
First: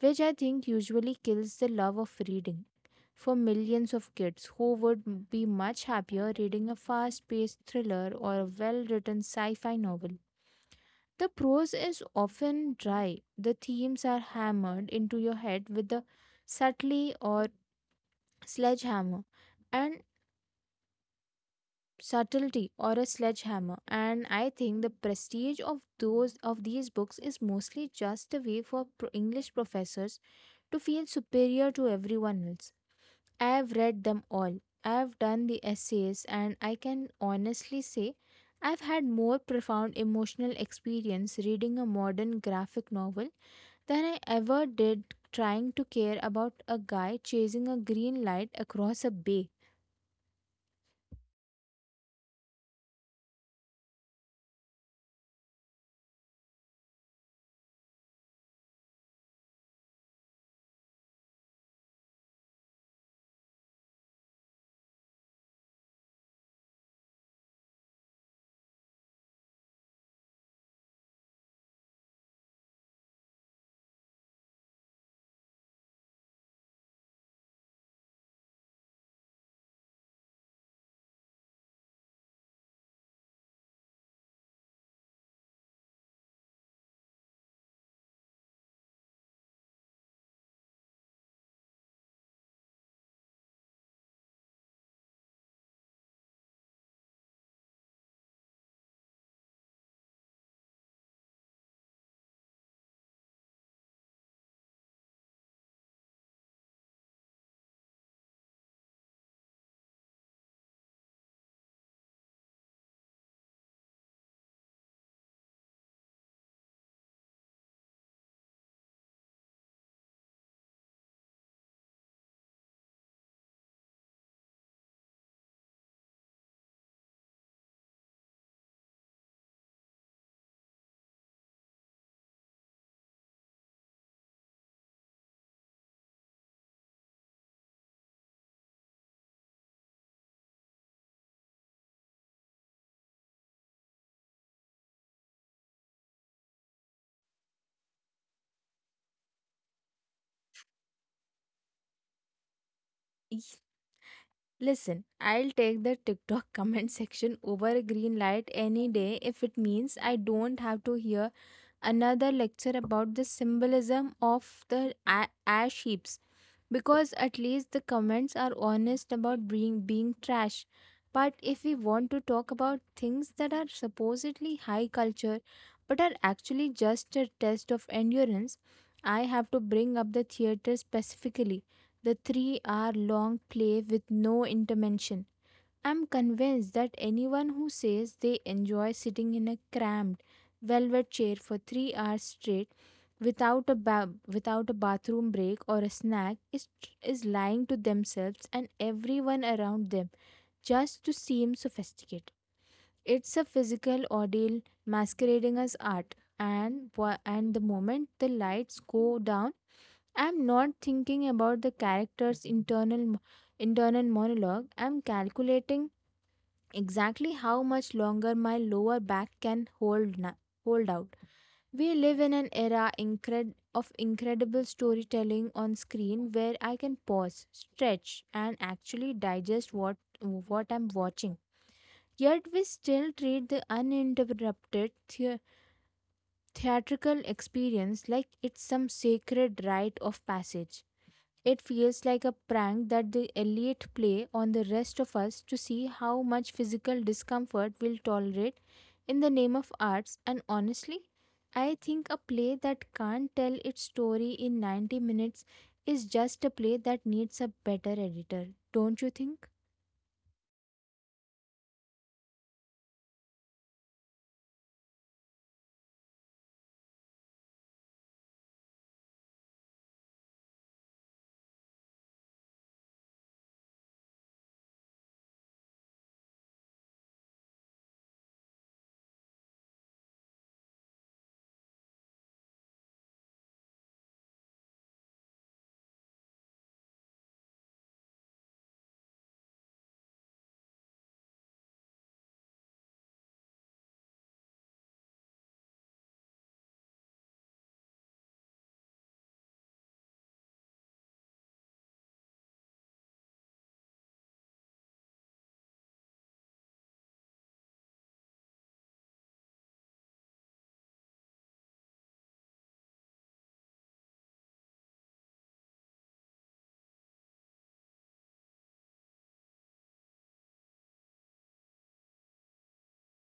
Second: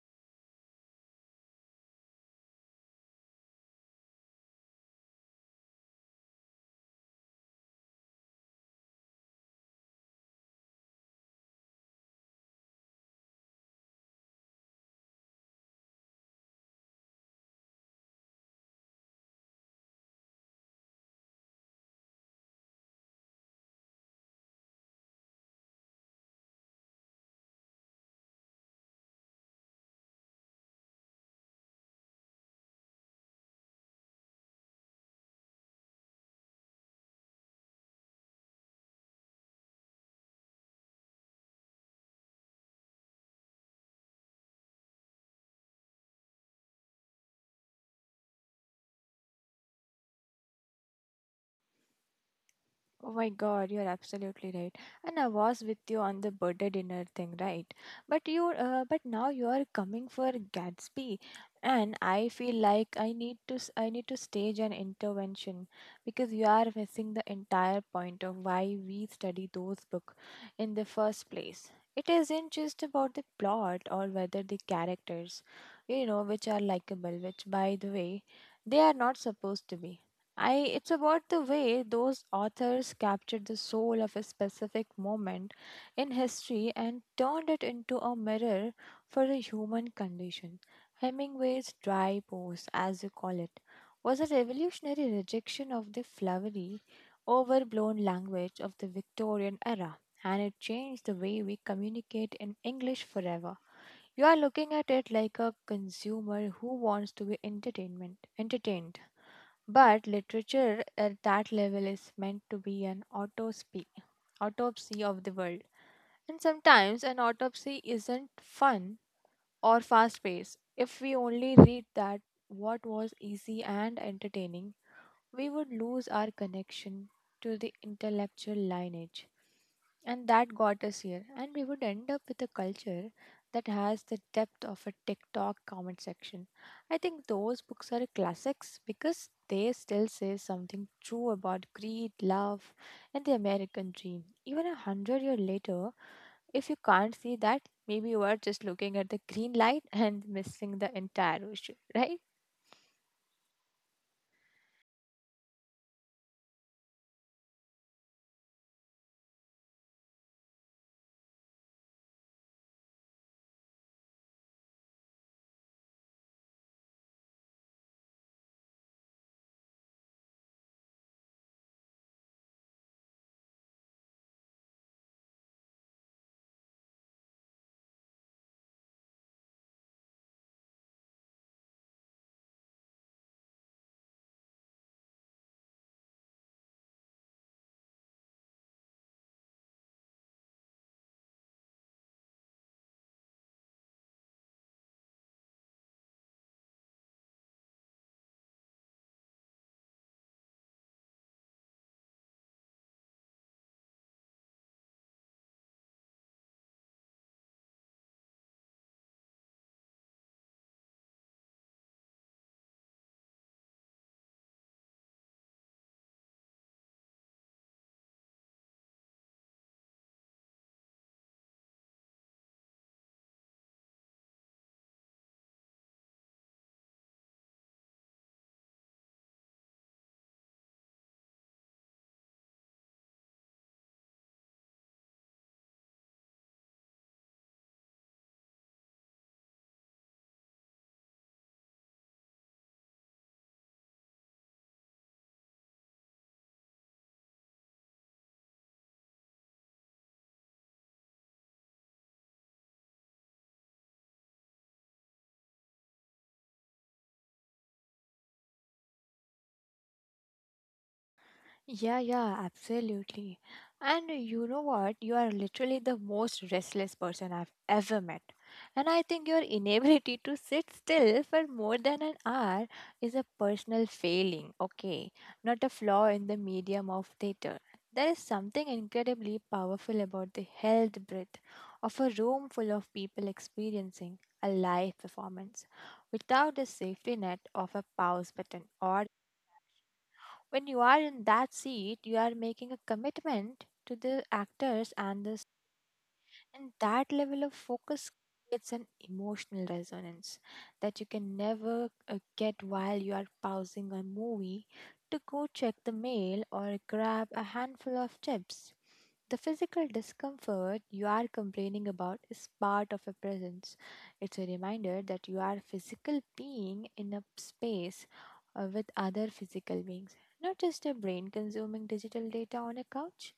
S1: which I think usually kills the love of reading for millions of kids who would m- be much happier reading a fast paced thriller or a well written sci fi novel. The prose is often dry, the themes are hammered into your head with a subtly or sledgehammer, and subtlety or a sledgehammer. And I think the prestige of those of these books is mostly just a way for pro- english professors to feel superior to everyone else. I have read them all, I have done the essays, and I can honestly say I've had more profound emotional experience reading a modern graphic novel than I ever did trying to care about a guy chasing a green light across a bay.
S2: Oh my God, you're absolutely right. And I was with you on the birthday dinner thing, right? But you, uh, but now you are coming for Gatsby, and I feel like I need to, s- I need to stage an intervention because you are missing the entire point of why we study those books in the first place. It isn't just about the plot or whether the characters, you know, which are likable, which by the way, they are not supposed to be. I It's about the way those authors captured the soul of a specific moment in history and turned it into a mirror for the human condition. Hemingway's dry pose, as you call it, was a revolutionary rejection of the flowery, overblown language of the Victorian era, and it changed the way we communicate in English forever. You are looking at it like a consumer who wants to be entertainment entertained, but literature at that level is meant to be an autopsy, autopsy of the world. And sometimes an autopsy isn't fun or fast paced. If we only read that what was easy and entertaining, we would lose our connection to the intellectual lineage and that got us here, and we would end up with a culture that has the depth of a TikTok comment section. I think those books are classics because they still say something true about greed, love, and the American dream, even a hundred years later. If you can't see that, maybe you are just looking at the green light and missing the entire ocean, right?
S1: Listen, I'll take the TikTok comment section over a green light any day if it means I don't have to hear another lecture about the symbolism of the a- ash heaps, because at least the comments are honest about being being trash. But if we want to talk about things that are supposedly high culture but are actually just a test of endurance, I have to bring up the theater, specifically the three hour long play with no intervention. I'm convinced that anyone who says they enjoy sitting in a cramped velvet chair for three hours straight without a ba- without a bathroom break or a snack is is lying to themselves and everyone around them just to seem sophisticated. It's a physical ordeal masquerading as art, and wha- and the moment the lights go down, I'm not thinking about the character's internal mo- internal monologue. I'm calculating exactly how much longer my lower back can hold na- hold out. We live in an era incred- of incredible storytelling on screen where I can pause, stretch, and actually digest what what I'm watching. Yet we still treat the uninterrupted thea- theatrical experience like it's some sacred rite of passage. It feels like a prank that the elite play on the rest of us to see how much physical discomfort we'll tolerate in the name of arts. And honestly, I think a play that can't tell its story in ninety minutes is just a play that needs a better editor, don't you think?
S2: Yeah, yeah, absolutely. And you know what? You are literally the most restless person I've ever met. And I think your inability to sit still for more than an hour is a personal failing, okay? Not a flaw in the medium of theater. There is something incredibly powerful about the held breath of a room full of people experiencing a live performance without the safety net of a pause button. Or when you are in that seat, you are making a commitment to the actors, and the and that level of focus creates an emotional resonance that you can never uh, get while you are pausing a movie to go check the mail or grab a handful of chips. The physical discomfort you are complaining about is part of a presence. It's a reminder that you are a physical being in a space, uh, with other physical beings, not just a brain consuming digital data on a couch.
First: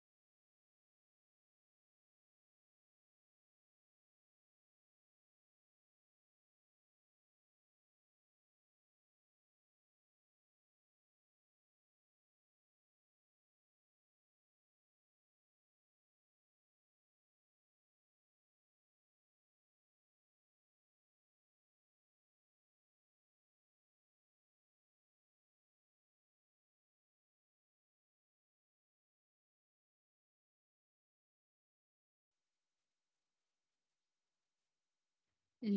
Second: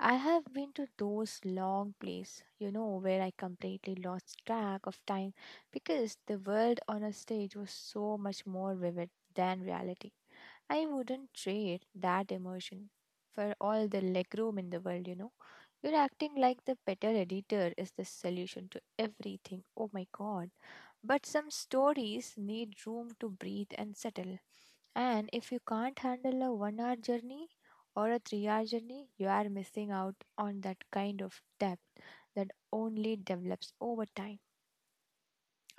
S2: I have been to those long plays, you know, where I completely lost track of time because the world on a stage was so much more vivid than reality. I wouldn't trade that emotion for all the legroom in the world, you know. You're acting like the better editor is the solution to everything. Oh my god. But some stories need room to breathe and settle. And if you can't handle a one hour journey or a three hour journey, you are missing out on that kind of depth that only develops over time.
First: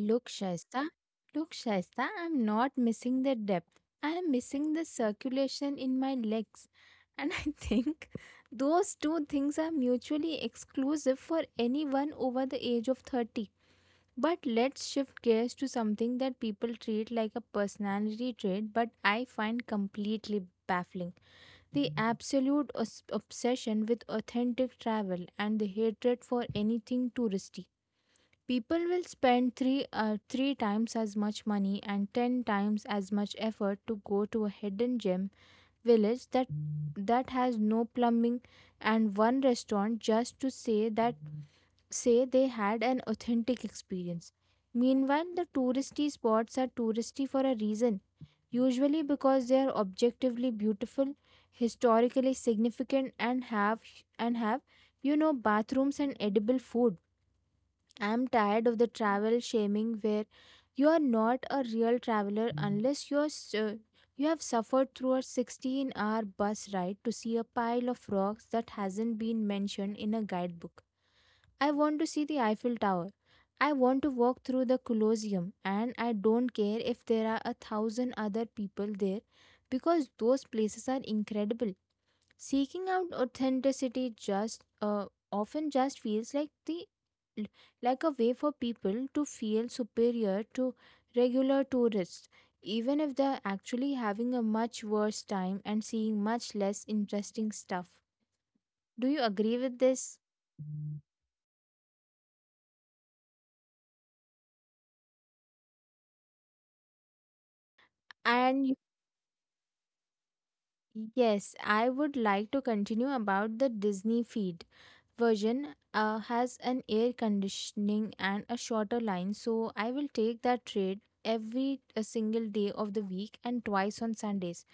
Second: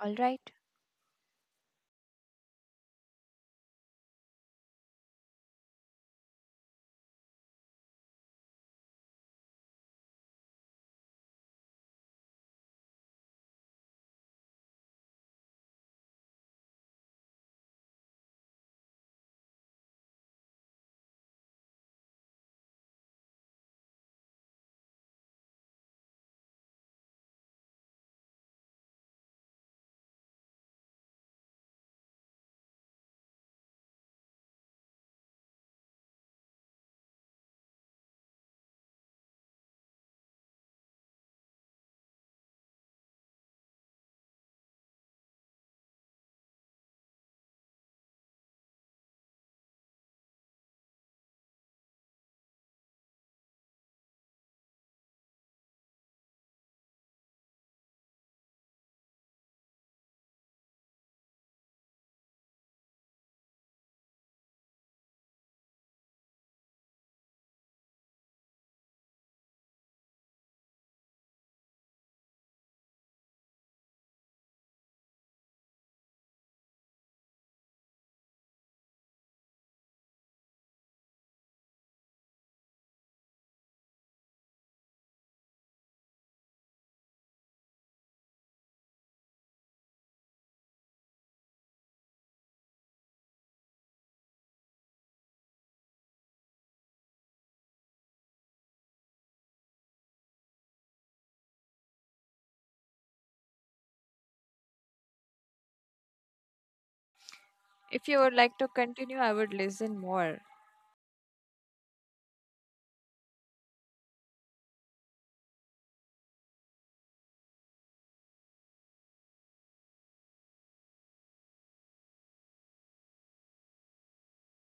S2: All right.
S1: Shaista, Look, Shaista, I'm not missing the depth. I am missing the circulation in my legs. And I think those two things are mutually exclusive for anyone over the age of thirty. But let's shift gears to something that people treat like a personality trait, but I find completely baffling, the absolute os- obsession with authentic travel and the hatred for anything touristy. People will spend three, uh, three times as much money and ten times as much effort to go to a hidden gem village that that has no plumbing and one restaurant just to say that say they had an authentic experience. Meanwhile, the touristy spots are touristy for a reason, usually because they are objectively beautiful, historically significant, and have and have you know bathrooms and edible food. I'm tired of the travel shaming where you are not a real traveler unless you are su- you have suffered through a sixteen-hour bus ride to see a pile of rocks that hasn't been mentioned in a guidebook. I want to see the Eiffel Tower. I want to walk through the Colosseum, and I don't care if there are a thousand other people there because those places are incredible. Seeking out authenticity just uh, often just feels like the l- like a way for people to feel superior to regular tourists, even if they're actually having a much worse time and seeing much less interesting stuff. Do you agree with this?
S2: If you would like to
S1: And
S2: continue, I would listen more.
S1: y- yes, I would like to continue about the Disney feed version. Uh, has an air conditioning and a shorter line, so I will take that trade every a single day of the week and twice on Sundays.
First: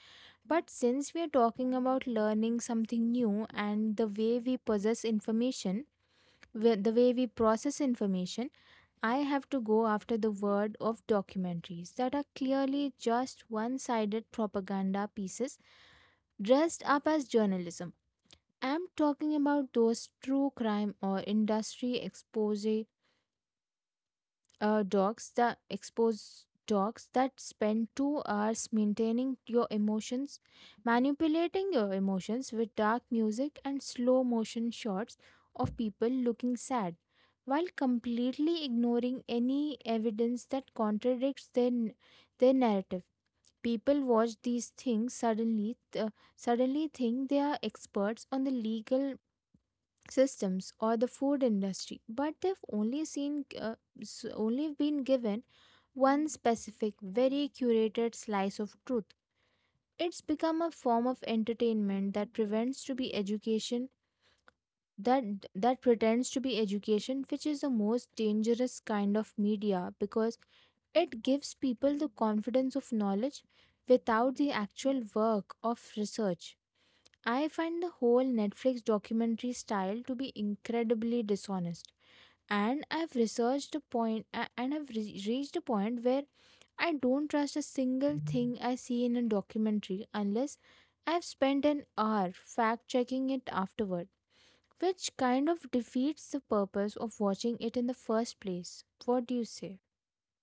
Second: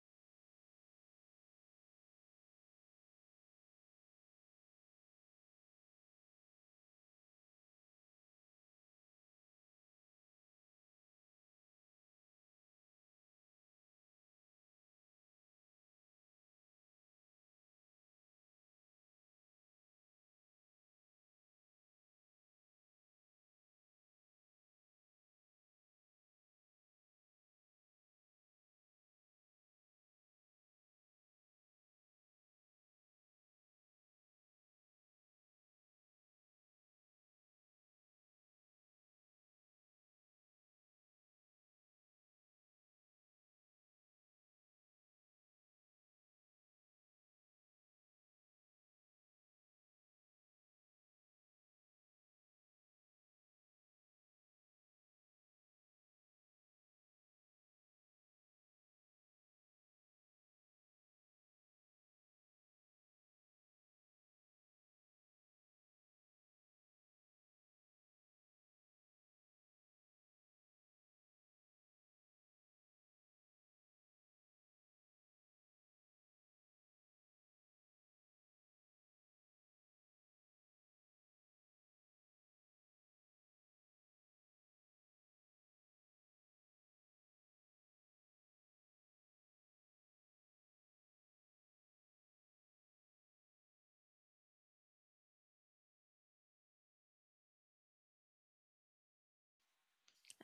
S1: But since we are talking about learning something new and the way we possess information, wh- the way we process information, I have to go after the word of documentaries that are clearly just one sided propaganda pieces dressed up as journalism. I'm talking about those true crime or industry expose, uh, dogs that expose dogs that spend two hours maintaining your emotions manipulating your emotions with dark music and slow motion shots of people looking sad, while completely ignoring any evidence that contradicts their n- their narrative. People watch these things, suddenly uh, suddenly think they are experts on the legal systems or the food industry, but they've only seen uh, s- only been given one specific, very curated slice of truth. It's become a form of entertainment that prevents to be education that that pretends to be education, which is the most dangerous kind of media because it gives people the confidence of knowledge without the actual work of research. I find the whole Netflix documentary style to be incredibly dishonest, and I've researched a point a- and I've re- reached a point where I don't trust a single thing I see in a documentary unless I've spent an hour fact checking it afterward, which kind of defeats the purpose of watching it in the first place. What do you say?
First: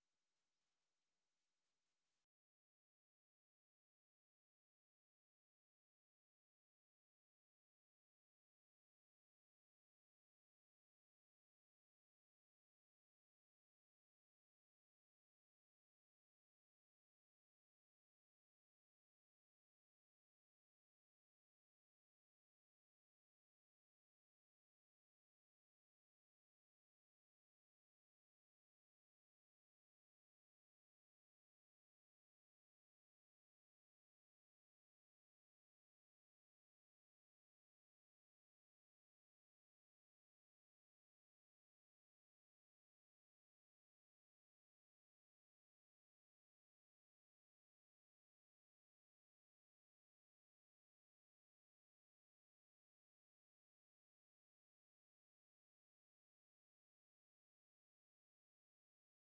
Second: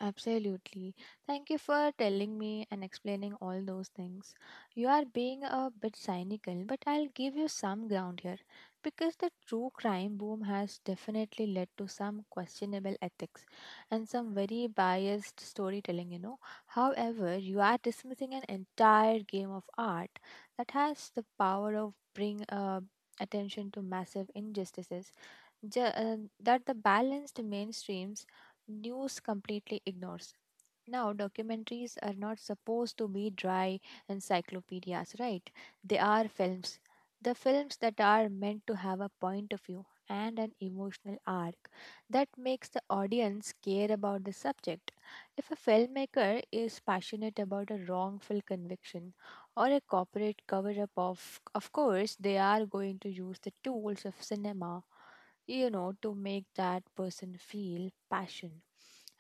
S2: Absolutely. Thank you for telling me and explaining all those things. You are being a bit cynical, but I'll give you some ground here because the true crime boom has definitely led to some questionable ethics and some very biased storytelling, you know. However, you are dismissing an entire game of art that has the power of bring uh, attention to massive injustices, ju- uh, that the balanced mainstream news completely ignores. Now, documentaries are not supposed to be dry encyclopedias, right? They are films. The films that are meant to have a point of view and an emotional arc that makes the audience care about the subject. If a filmmaker is passionate about a wrongful conviction or a corporate cover up, of of course they are going to use the tools of cinema, you know, to make that person feel passion.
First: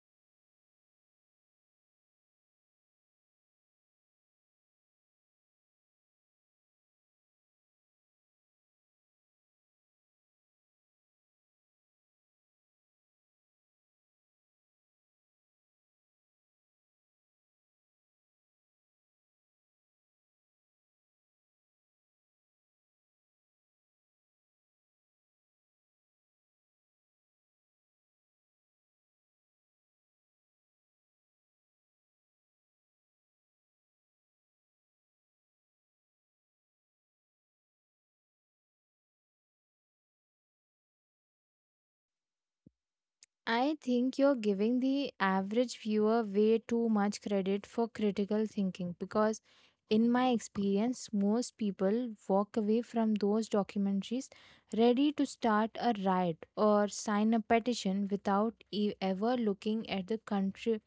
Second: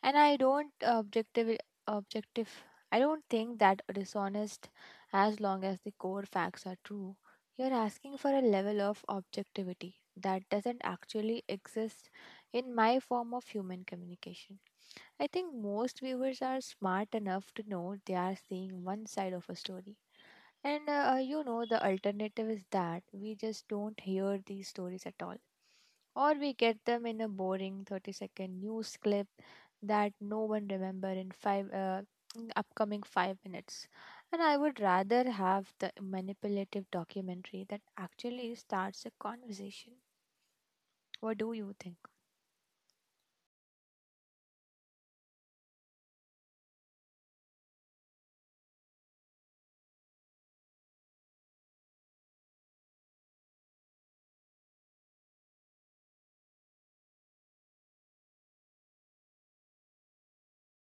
S2: And I don't objective objective I don't think that dishonest, as long as the core facts are true. You're asking for a level of objectivity that doesn't actually exist in my form of human communication. I think most viewers are smart enough to know they are seeing one side of a story. And uh, you know, the alternative is that we just don't hear these stories at all, or we get them in a boring thirty second news clip that no one remember in five uh, in upcoming five minutes. And I would rather have the manipulative documentary that actually starts a conversation. What do you think?
S1: I think you're giving the average viewer way too much credit for critical thinking because, in my experience, most people walk away from those documentaries ready to start a riot or sign a petition without e- ever looking at the country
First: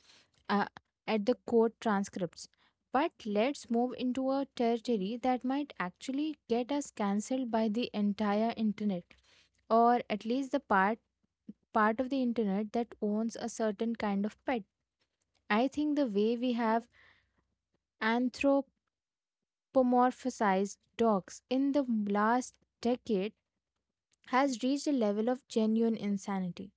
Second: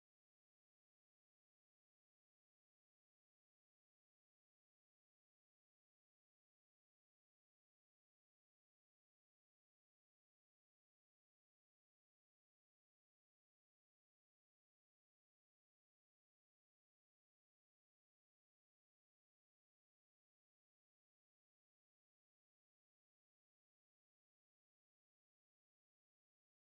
S1: uh, at the court transcripts. But let's move into a territory that might actually get us cancelled by the entire internet, or at least the part part of the internet that owns a certain kind of pet. I think the way we have anthropomorphized dogs in the last decade has reached a level of genuine insanity.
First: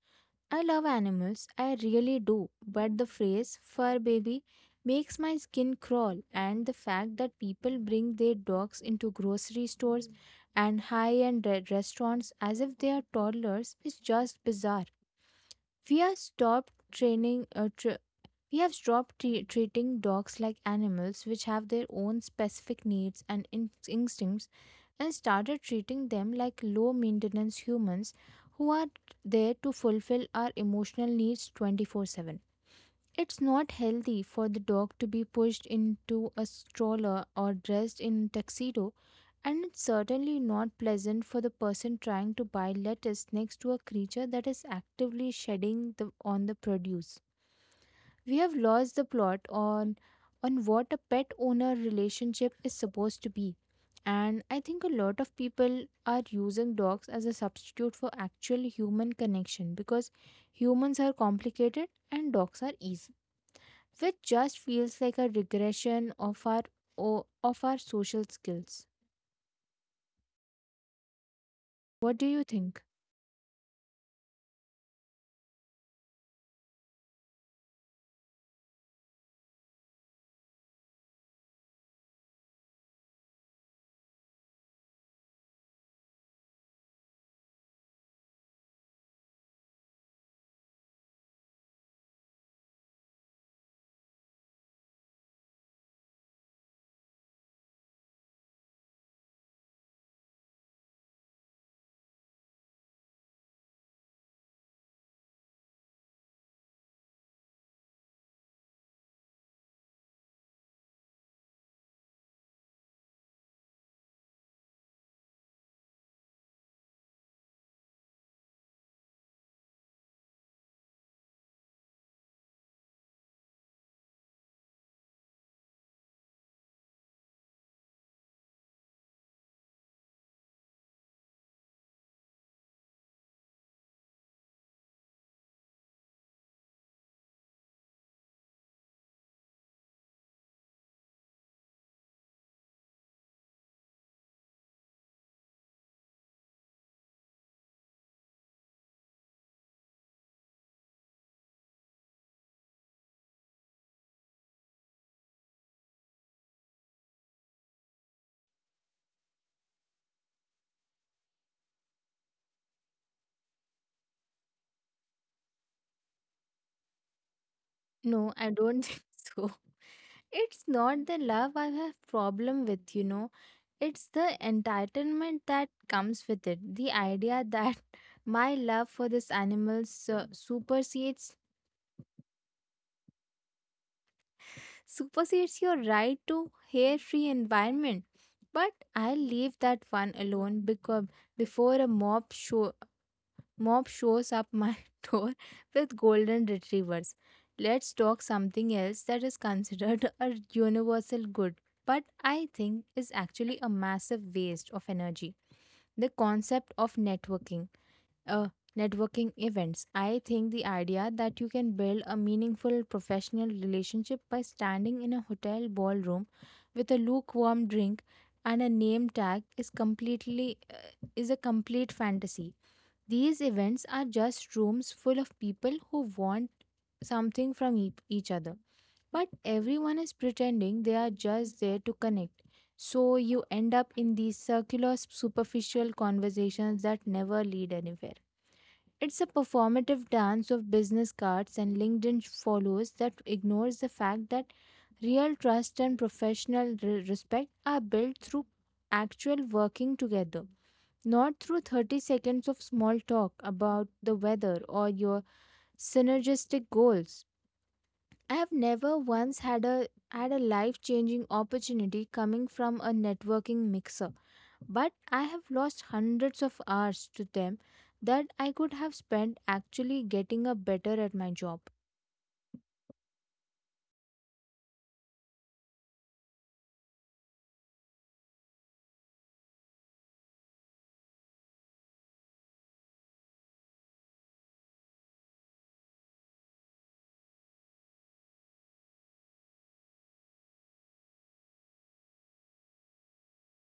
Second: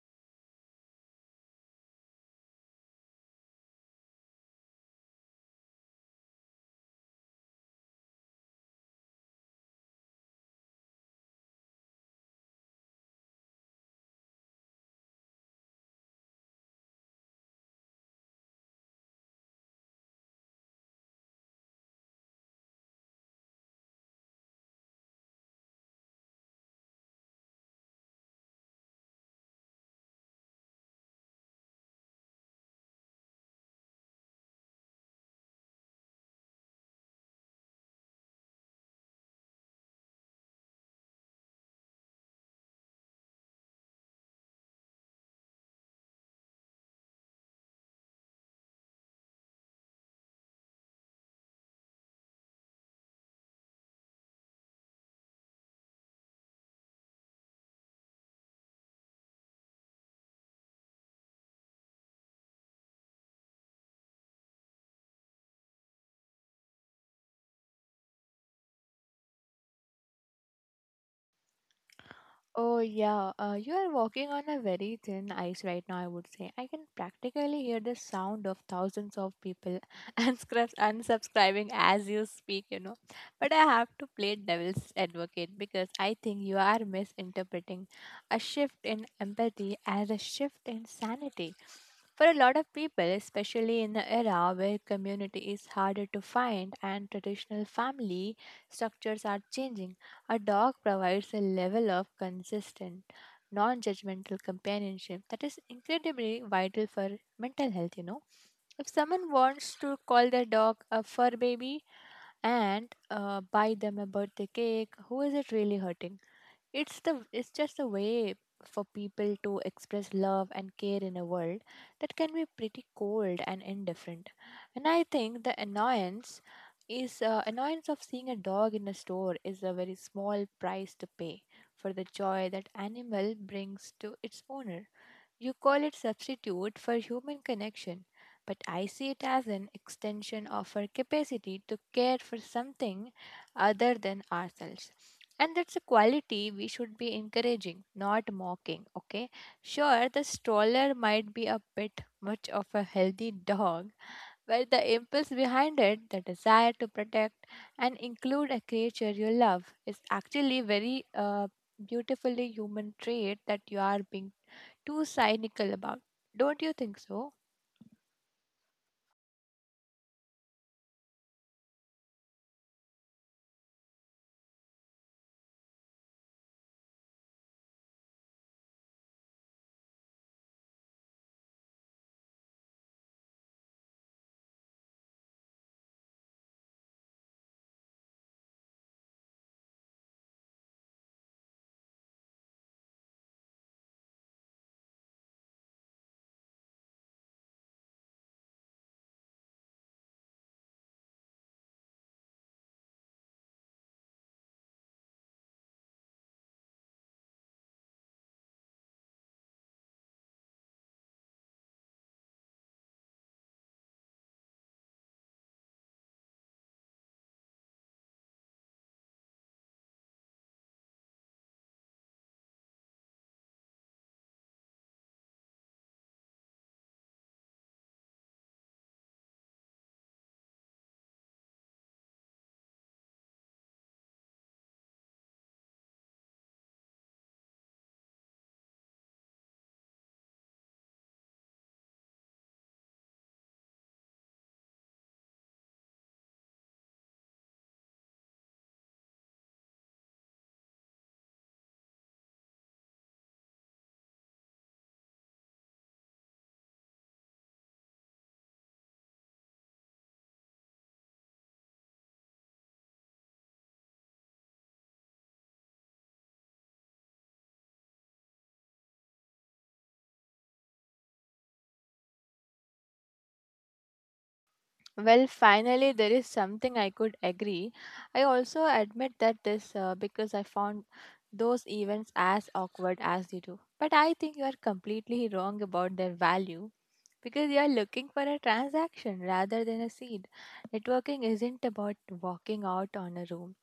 S1: I love animals, I really do, but the phrase fur baby makes my skin crawl, and the fact that people bring their dogs into grocery stores and high end restaurants as if they are toddlers is just bizarre. We are stopped training, uh, tr We have stopped tre- treating dogs like animals, which have their own specific needs and in- instincts, and started treating them like low maintenance humans who are there to fulfill our emotional needs twenty-four seven. It's not healthy for the dog to be pushed into a stroller or dressed in a tuxedo, and it's certainly not pleasant for the person trying to buy lettuce next to a creature that is actively shedding the, on the produce. We have lost the plot on on what a pet owner relationship is supposed to be. And I think a lot of people are using dogs as a substitute for actual human connection, because humans are complicated and dogs are easy, which just feels like a regression of our o- of our social skills. What do you
S2: Oh,
S1: think?
S2: yeah. Uh, you are walking on a very thin ice right now, I would say. I can practically hear the sound of thousands of people unscript- unsubscribing as you speak, you know. But I have to play devil's advocate because I think you are misinterpreting a shift in empathy as a shift in sanity. For a lot of people, especially in the era where community is harder to find and traditional family structures are changing, a dog provides a level of consistent, non judgmental companionship that is incredibly vital for mental health. You know, if someone wants to call their dog a fur baby and uh, buy them a birthday cake, who is it really hurting? It's the it's just a way for people to express love and care in a world that can be pretty cold and indifferent. And I think the annoyance is, uh, annoyance of seeing a dog in a store is a very small price to pay for the joy that animal brings to its owner. You call it substitute for human connection, but I see it as an extension of our capacity to care for something other than ourselves. And that's a quality we should be encouraging, not mocking, okay? Sure, the stroller might be a bit much of a healthy dog, where the impulse behind it, the desire to protect and include a creature you love, is actually very uh, beautifully human trait that you are being too cynical about. Don't you think so?
S1: No, I don't think so. It's not the love I have problem with, you know It's the entitlement that comes with it, the idea that my love for this animal su- supersedes supersedes your right to hair free environment. But I'll leave that one alone because, before a mob show mob shows up my door with golden retrievers, let's talk something else that is considered a universal good, but I think is actually a massive waste of energy: the concept of networking, uh, networking events. I think the idea that you can build a meaningful professional relationship by standing in a hotel ballroom with a lukewarm drink and a name tag is completely uh, is a complete fantasy. These events are just rooms full of people who want something from e- each other, but everyone is pretending they are just there to connect. So you end up in these circular, superficial conversations that never lead anywhere. It's a performative dance of business cards and LinkedIn follows that ignores the fact that real trust and professional re- respect are built through actual working together, not through thirty seconds of small talk about the weather or your synergistic goals. I have never once had a had a life-changing opportunity coming from a networking mixer, but I have lost hundreds of hours to them that I could have spent actually getting up better at my job.
S2: Well, finally, there is something I could agree. I also admit that this uh, because I found those events as awkward as you do. But I think you are completely wrong about their value because you are looking for a transaction rather than a seed. Networking isn't about walking out on a room,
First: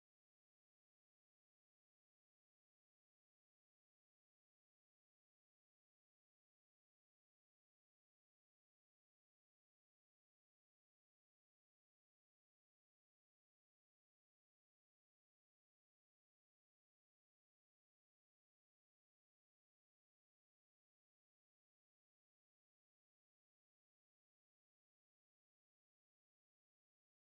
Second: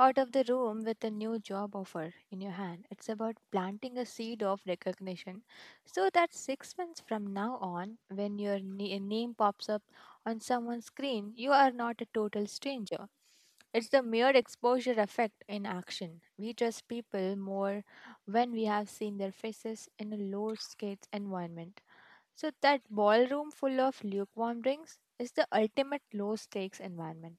S2: out of the room with a new job offer in your hand. It's about planting a seed of recognition so that six months from now on, when your na- name pops up on someone's screen, you are not a total stranger. It's the mere exposure effect in action. We trust people more when we have seen their faces in a low stakes environment. So, that ballroom full of lukewarm drinks is the ultimate low stakes environment.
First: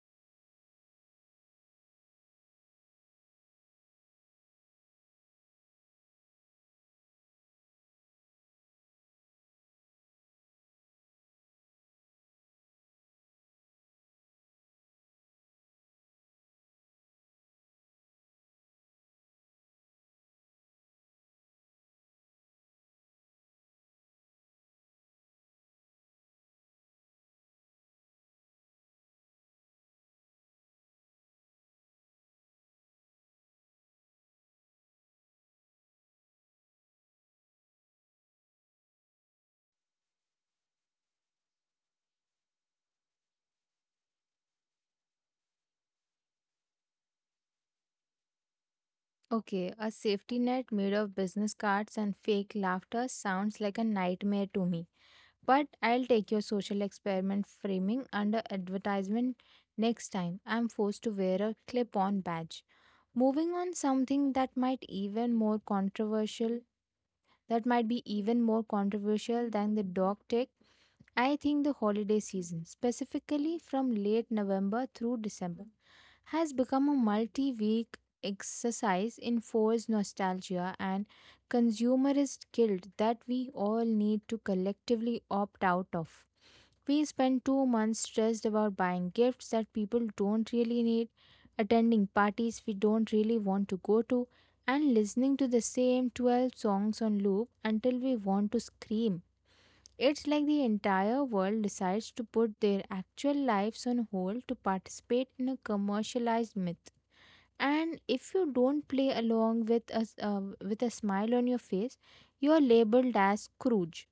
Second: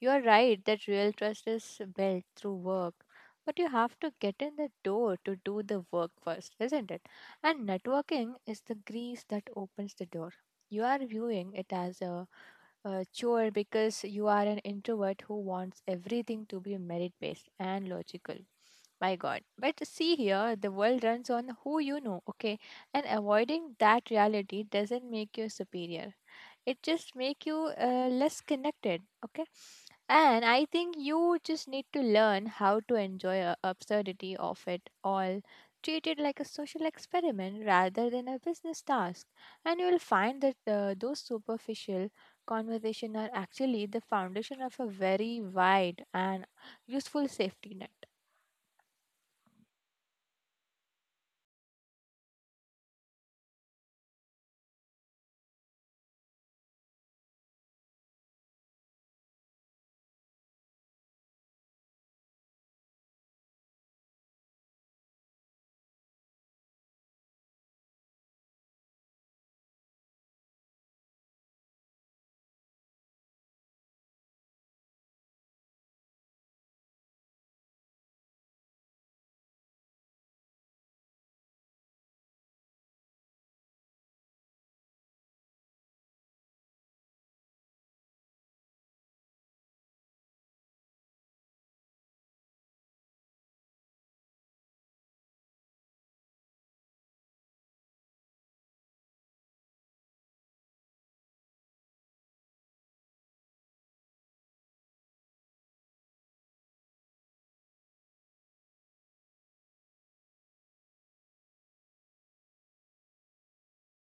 S2: You are right that real trust is built through work, but you have to get in the door to do the work first, isn't it? And networking is the grease that opens the door. You are viewing it as a uh, chore because you are an introvert who wants everything to be merit based and logical. My God. But see here, the world runs on who you know, okay? And avoiding that reality doesn't make you superior. It just make you uh, less connected, okay? And I think you just need to learn how to enjoy a absurdity of it all, treat it like a social experiment rather than a business task. And you will find that uh, those superficial conversation are actually the foundation of a very wide and useful safety net.
S1: Okay, a safety net made of business cards and fake laughter sounds like a nightmare to me. But I'll take your social experiment framing under advertisement next time I'm forced to wear a clip on badge. Moving on something that might even more controversial that might be even more controversial than the dog tech, I think the holiday season, specifically from late November through December, has become a multi week exercise in forced nostalgia and consumerist guilt that we all need to collectively opt out of. We spent two months stressed about buying gifts that people don't really need, attending parties we don't really want to go to, and listening to the same twelve songs on loop until we want to scream. It's like the entire world decides to put their actual lives on hold to participate in a commercialized myth. And if you don't play along with a, s- uh, with a smile on your face, you're labeled as Scrooge.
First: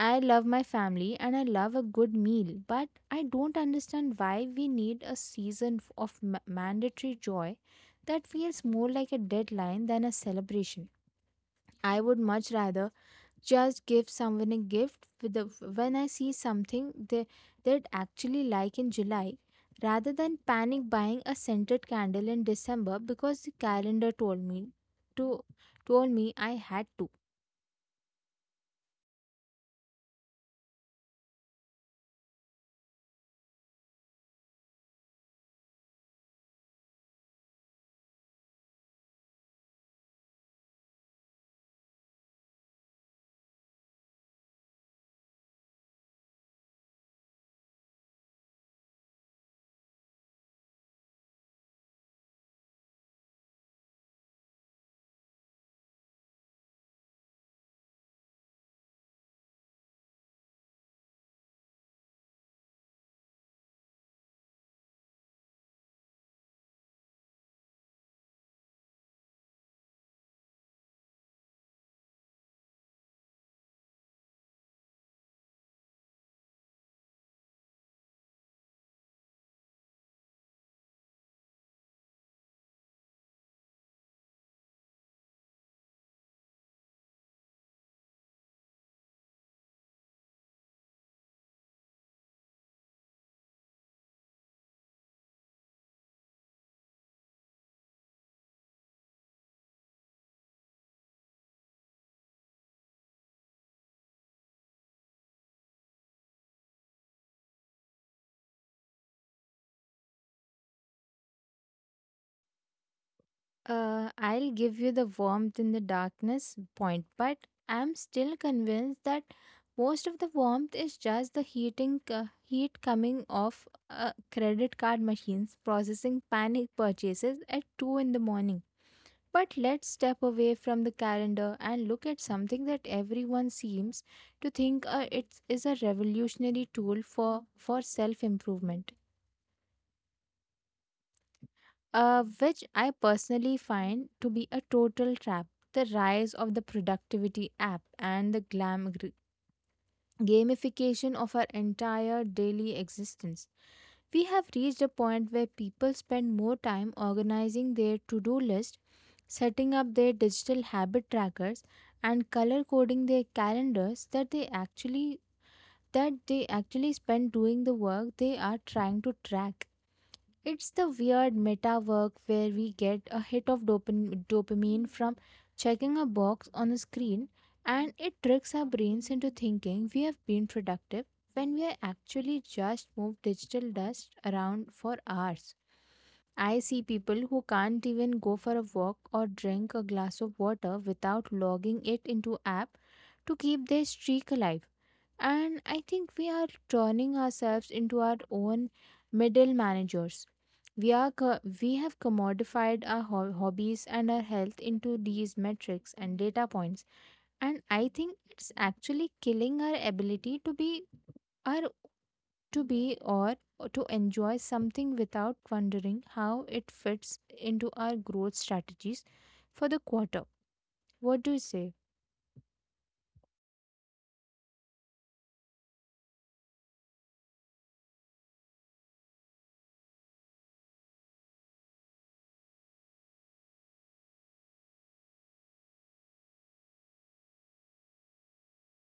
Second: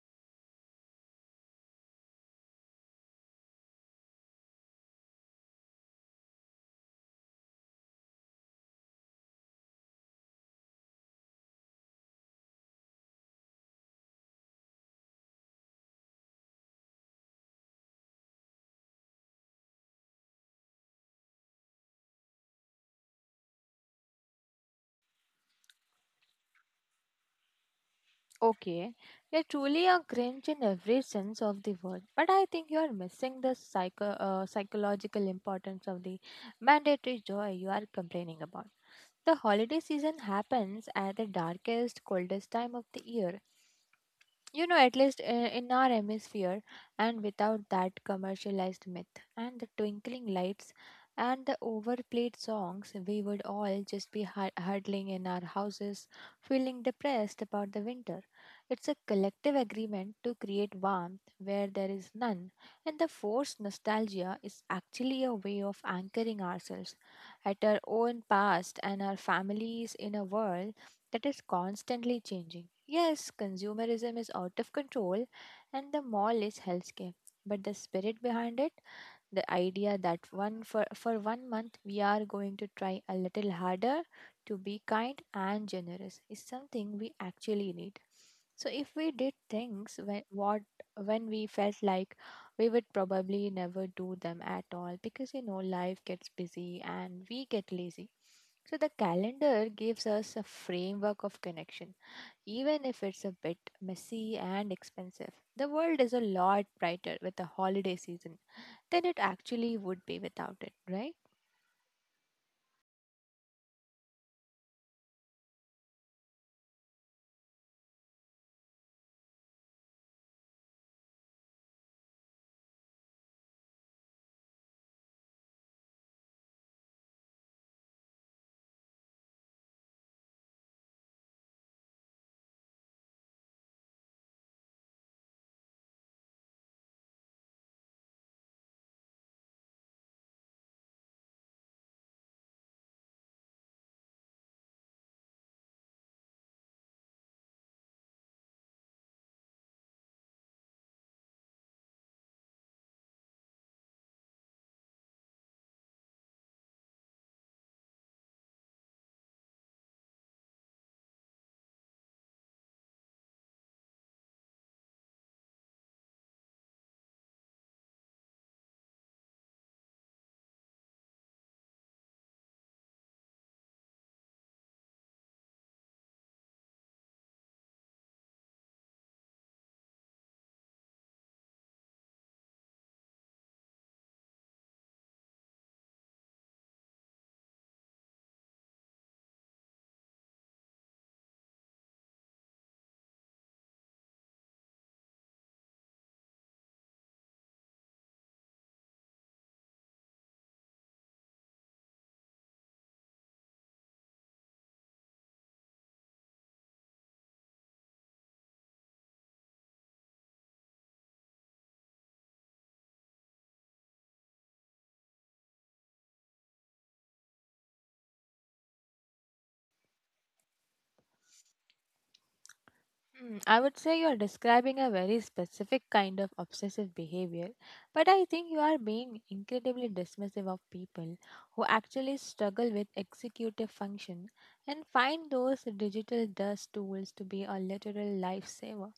S1: I love my family and I love a good meal, but I don't understand why we need a season f- of ma- mandatory joy that feels more like a deadline than a celebration. I would much rather just give someone a gift with the, when I see something they, they'd actually like in July, rather than panic buying a scented candle in December because the calendar told me to told me I had to.
S2: Okay, you're truly a Grinch in every sense of the word, but I think you are missing the psycho- uh, psychological importance of the mandatory joy you are complaining about. The holiday season happens at the darkest, coldest time of the year. you know at least uh, in our hemisphere. And without that commercialized myth and the twinkling lights and the overplayed songs, we would all just be hu- huddling in our houses, feeling depressed about the winter. It's a collective agreement to create warmth where there is none, and the forced nostalgia is actually a way of anchoring ourselves at our own past and our families in a world that is constantly changing. Yes, consumerism is out of control and the mall is hellscape. But the spirit behind it, the idea that one for, for one month we are going to try a little harder to be kind and generous is something we actually need. So if we did things when what when we felt like, we would probably never do them at all, because you know life gets busy and we get lazy. So the calendar gives us a framework of connection, even if it's a bit messy and expensive. The world is a lot brighter with the holiday season than it actually would be without it, right?
S1: Uh, I'll give you the warmth in the darkness point, but I'm still convinced that most of the warmth is just the heating uh, heat coming off uh, credit card machines processing panic purchases at two in the morning. But let's step away from the calendar and look at something that everyone seems to think uh, it is a revolutionary tool for, for self improvement, uh, which I personally find to be a total trap. The rise of the productivity app and the glam gamification of our entire daily existence. We have reached a point where people spend more time organizing their to do list, setting up their digital habit trackers, and color coding their calendars that they actually that they actually spend doing the work they are trying to track. It's the weird meta work where we get a hit of dopam- dopamine from checking a box on a screen, and it tricks our brains into thinking we have been productive when we are actually just moved digital dust around for hours. I see people who can't even go for a walk or drink a glass of water without logging it into app to keep their streak alive. And I think we are turning ourselves into our own middle managers. We are co- we have commodified our ho- hobbies and our health into these metrics and data points, and I think it's actually killing our ability to be our to be or to enjoy something without wondering how it fits into our growth strategies for the quarter. What do you say?
S2: Hmm, I would say you are describing a very specific kind of obsessive behavior, but I think you are being incredibly dismissive of people who actually struggle with executive function and find those digital dust tools to be a literal lifesaver.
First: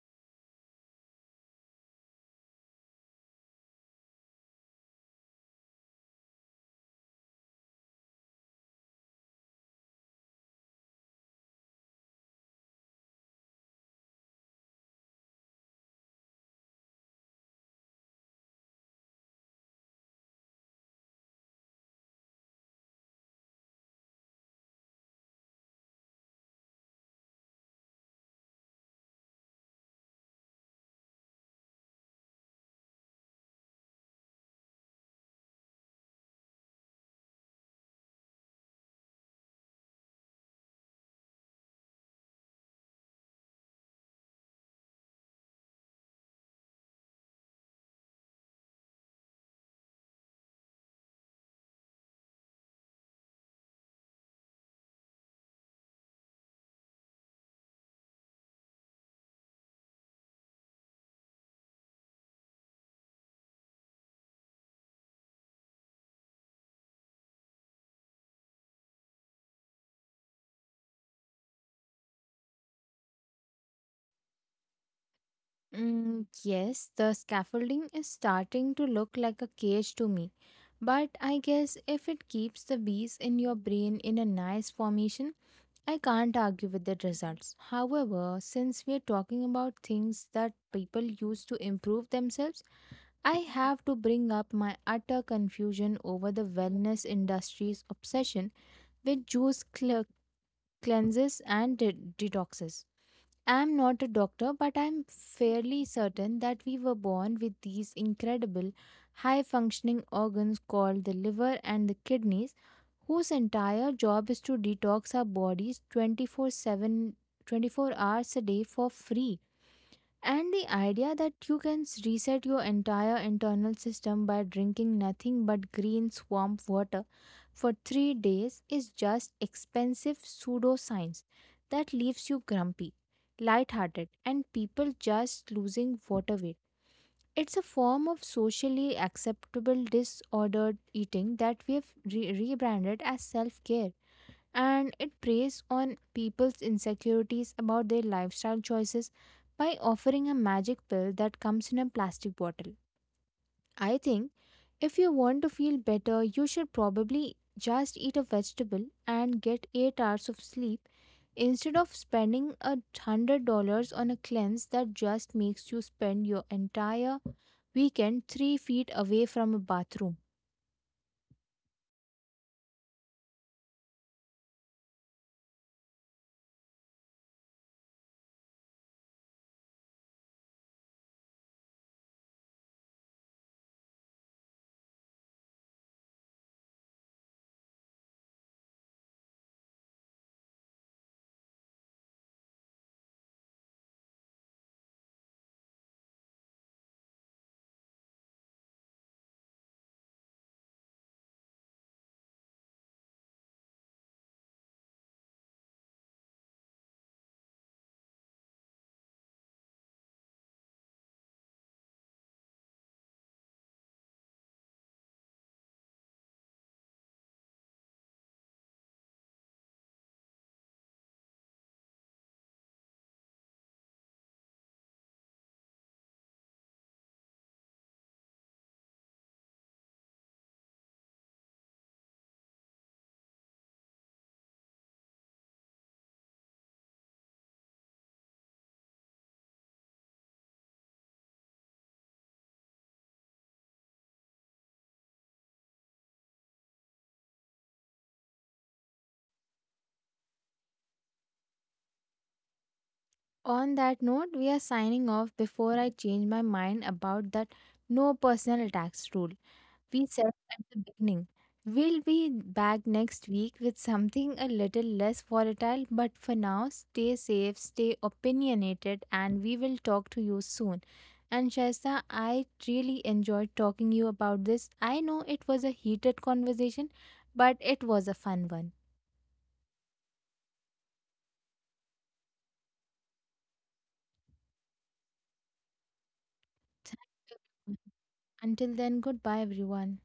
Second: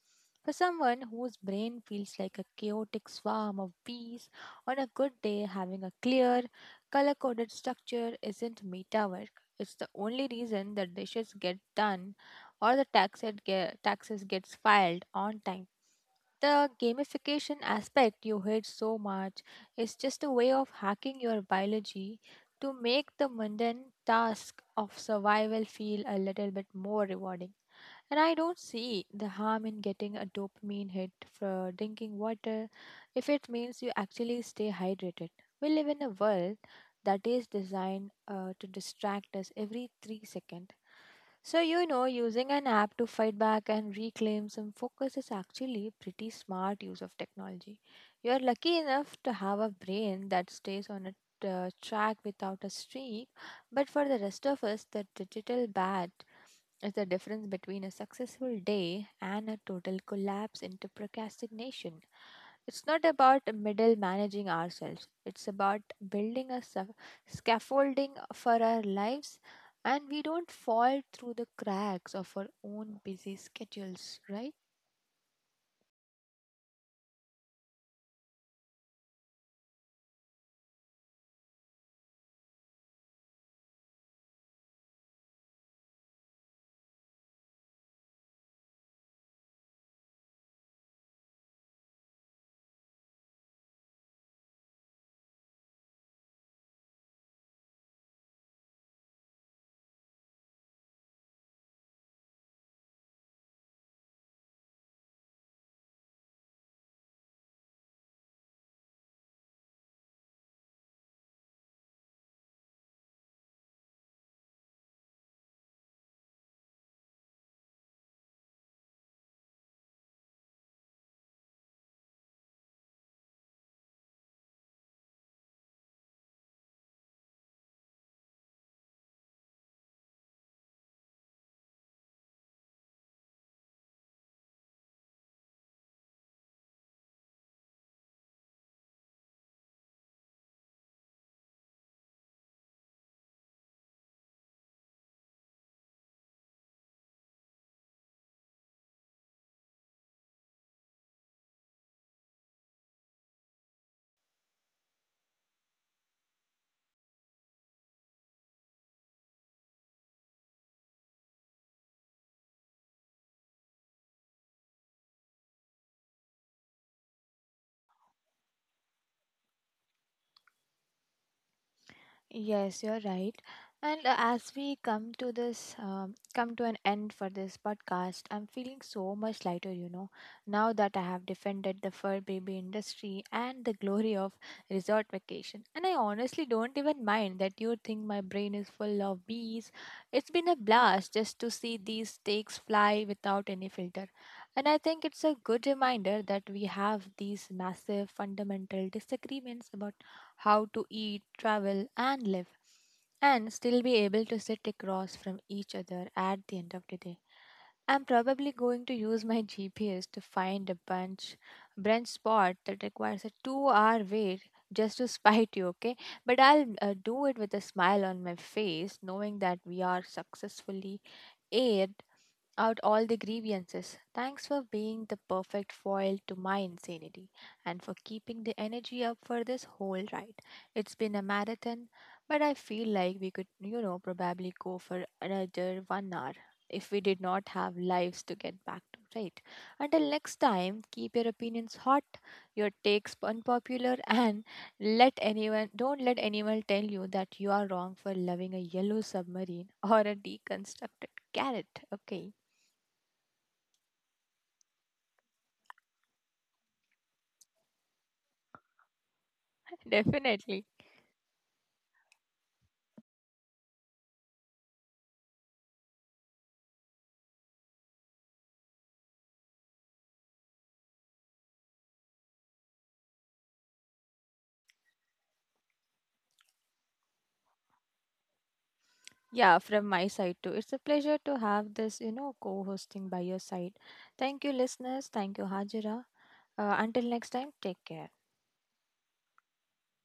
S2: For someone whose brain feels like a chaotic swarm of bees, on a good day, having a clear, color coded structure isn't meta work. It's the only reason that dishes get done or the tax it get, taxes gets filed on time. The gamification aspect you hate so much is just a way of hacking your biology to make the mundane task of survival feel a little bit more rewarding. And I don't see the harm in getting a dopamine hit for drinking water if it means you actually stay hydrated. We live in a world that is designed uh, to distract us every three seconds. So, you know, using an app to fight back and reclaim some focus is actually pretty smart use of technology. You are lucky enough to have a brain that stays on a uh, track without a streak, but for the rest of us, the digital bat is the difference between a successful day and a total collapse into procrastination. It's not about middle managing ourselves. It's about building a sa- scaffolding for our lives, and we don't fall through the cracks of our own busy schedules, right?
S1: Mm, yes, the scaffolding is starting to look like a cage to me. But I guess if it keeps the bees in your brain in a nice formation, I can't argue with the results. However, since we are talking about things that people use to improve themselves, I have to bring up my utter confusion over the wellness industry's obsession with juice cle- cleanses and de- detoxes. I'm not a doctor, but I'm fairly certain that we were born with these incredible high functioning organs called the liver and the kidneys, whose entire job is to detox our bodies twenty-four seven, twenty-four hours a day for free. And the idea that you can s- reset your entire internal system by drinking nothing but green swamp water for three days is just expensive pseudoscience that leaves you grumpy, lighthearted, and people just losing water weight. It's a form of socially acceptable disordered eating that we have re- rebranded as self care. And it preys on people's insecurities about their lifestyle choices by offering a magic pill that comes in a plastic bottle. I think if you want to feel better, you should probably just eat a vegetable and get eight hours of sleep instead of spending a hundred dollars on a cleanse that just makes you spend your entire weekend three feet away from a bathroom.
S2: Yes, you're right. And uh, as we come to this, um, come to an end for this podcast, I'm feeling so much lighter, you know, now that I have defended the fur baby industry and the glory of resort vacation. And I honestly don't even mind that you think my brain is full of bees. It's been a blast just to see these stakes fly without any filter. And I think it's a good reminder that we have these massive fundamental disagreements about how to eat, travel, and live, and still be able to sit across from each other at the end of the day. I'm probably going to use my G P S to find a bunch brunch spot that requires a two-hour wait just to spite you, okay? But I'll uh, do it with a smile on my face, knowing that we are successfully aired out all the grievances. Thanks for being the perfect foil to my insanity and for keeping the energy up for this whole ride. It's been a marathon, but I feel like we could, you know, probably go for another one hour if we did not have lives to get back to, right? Until next time, keep your opinions hot, your takes unpopular, and let anyone don't let anyone tell you that you are wrong for loving a yellow submarine or a deconstructed carrot. Okay.
S1: On that note, we are signing off before I change my mind about that no personal attacks rule. We said at
S2: Definitely.
S1: the beginning, we'll be back next week with something a little less volatile, but for now, stay safe, stay opinionated, and we will talk to you soon. And Shaista, I really enjoyed talking to you about this. I know it was a heated conversation, but it was a fun one.
S2: Yeah, from my side too. It's a pleasure to have this, you know, co hosting by your side. Thank you, listeners. Thank you, Hajira. Uh,
S1: Thank
S2: until next time,
S1: you.
S2: take care.
S1: Until then, goodbye, everyone.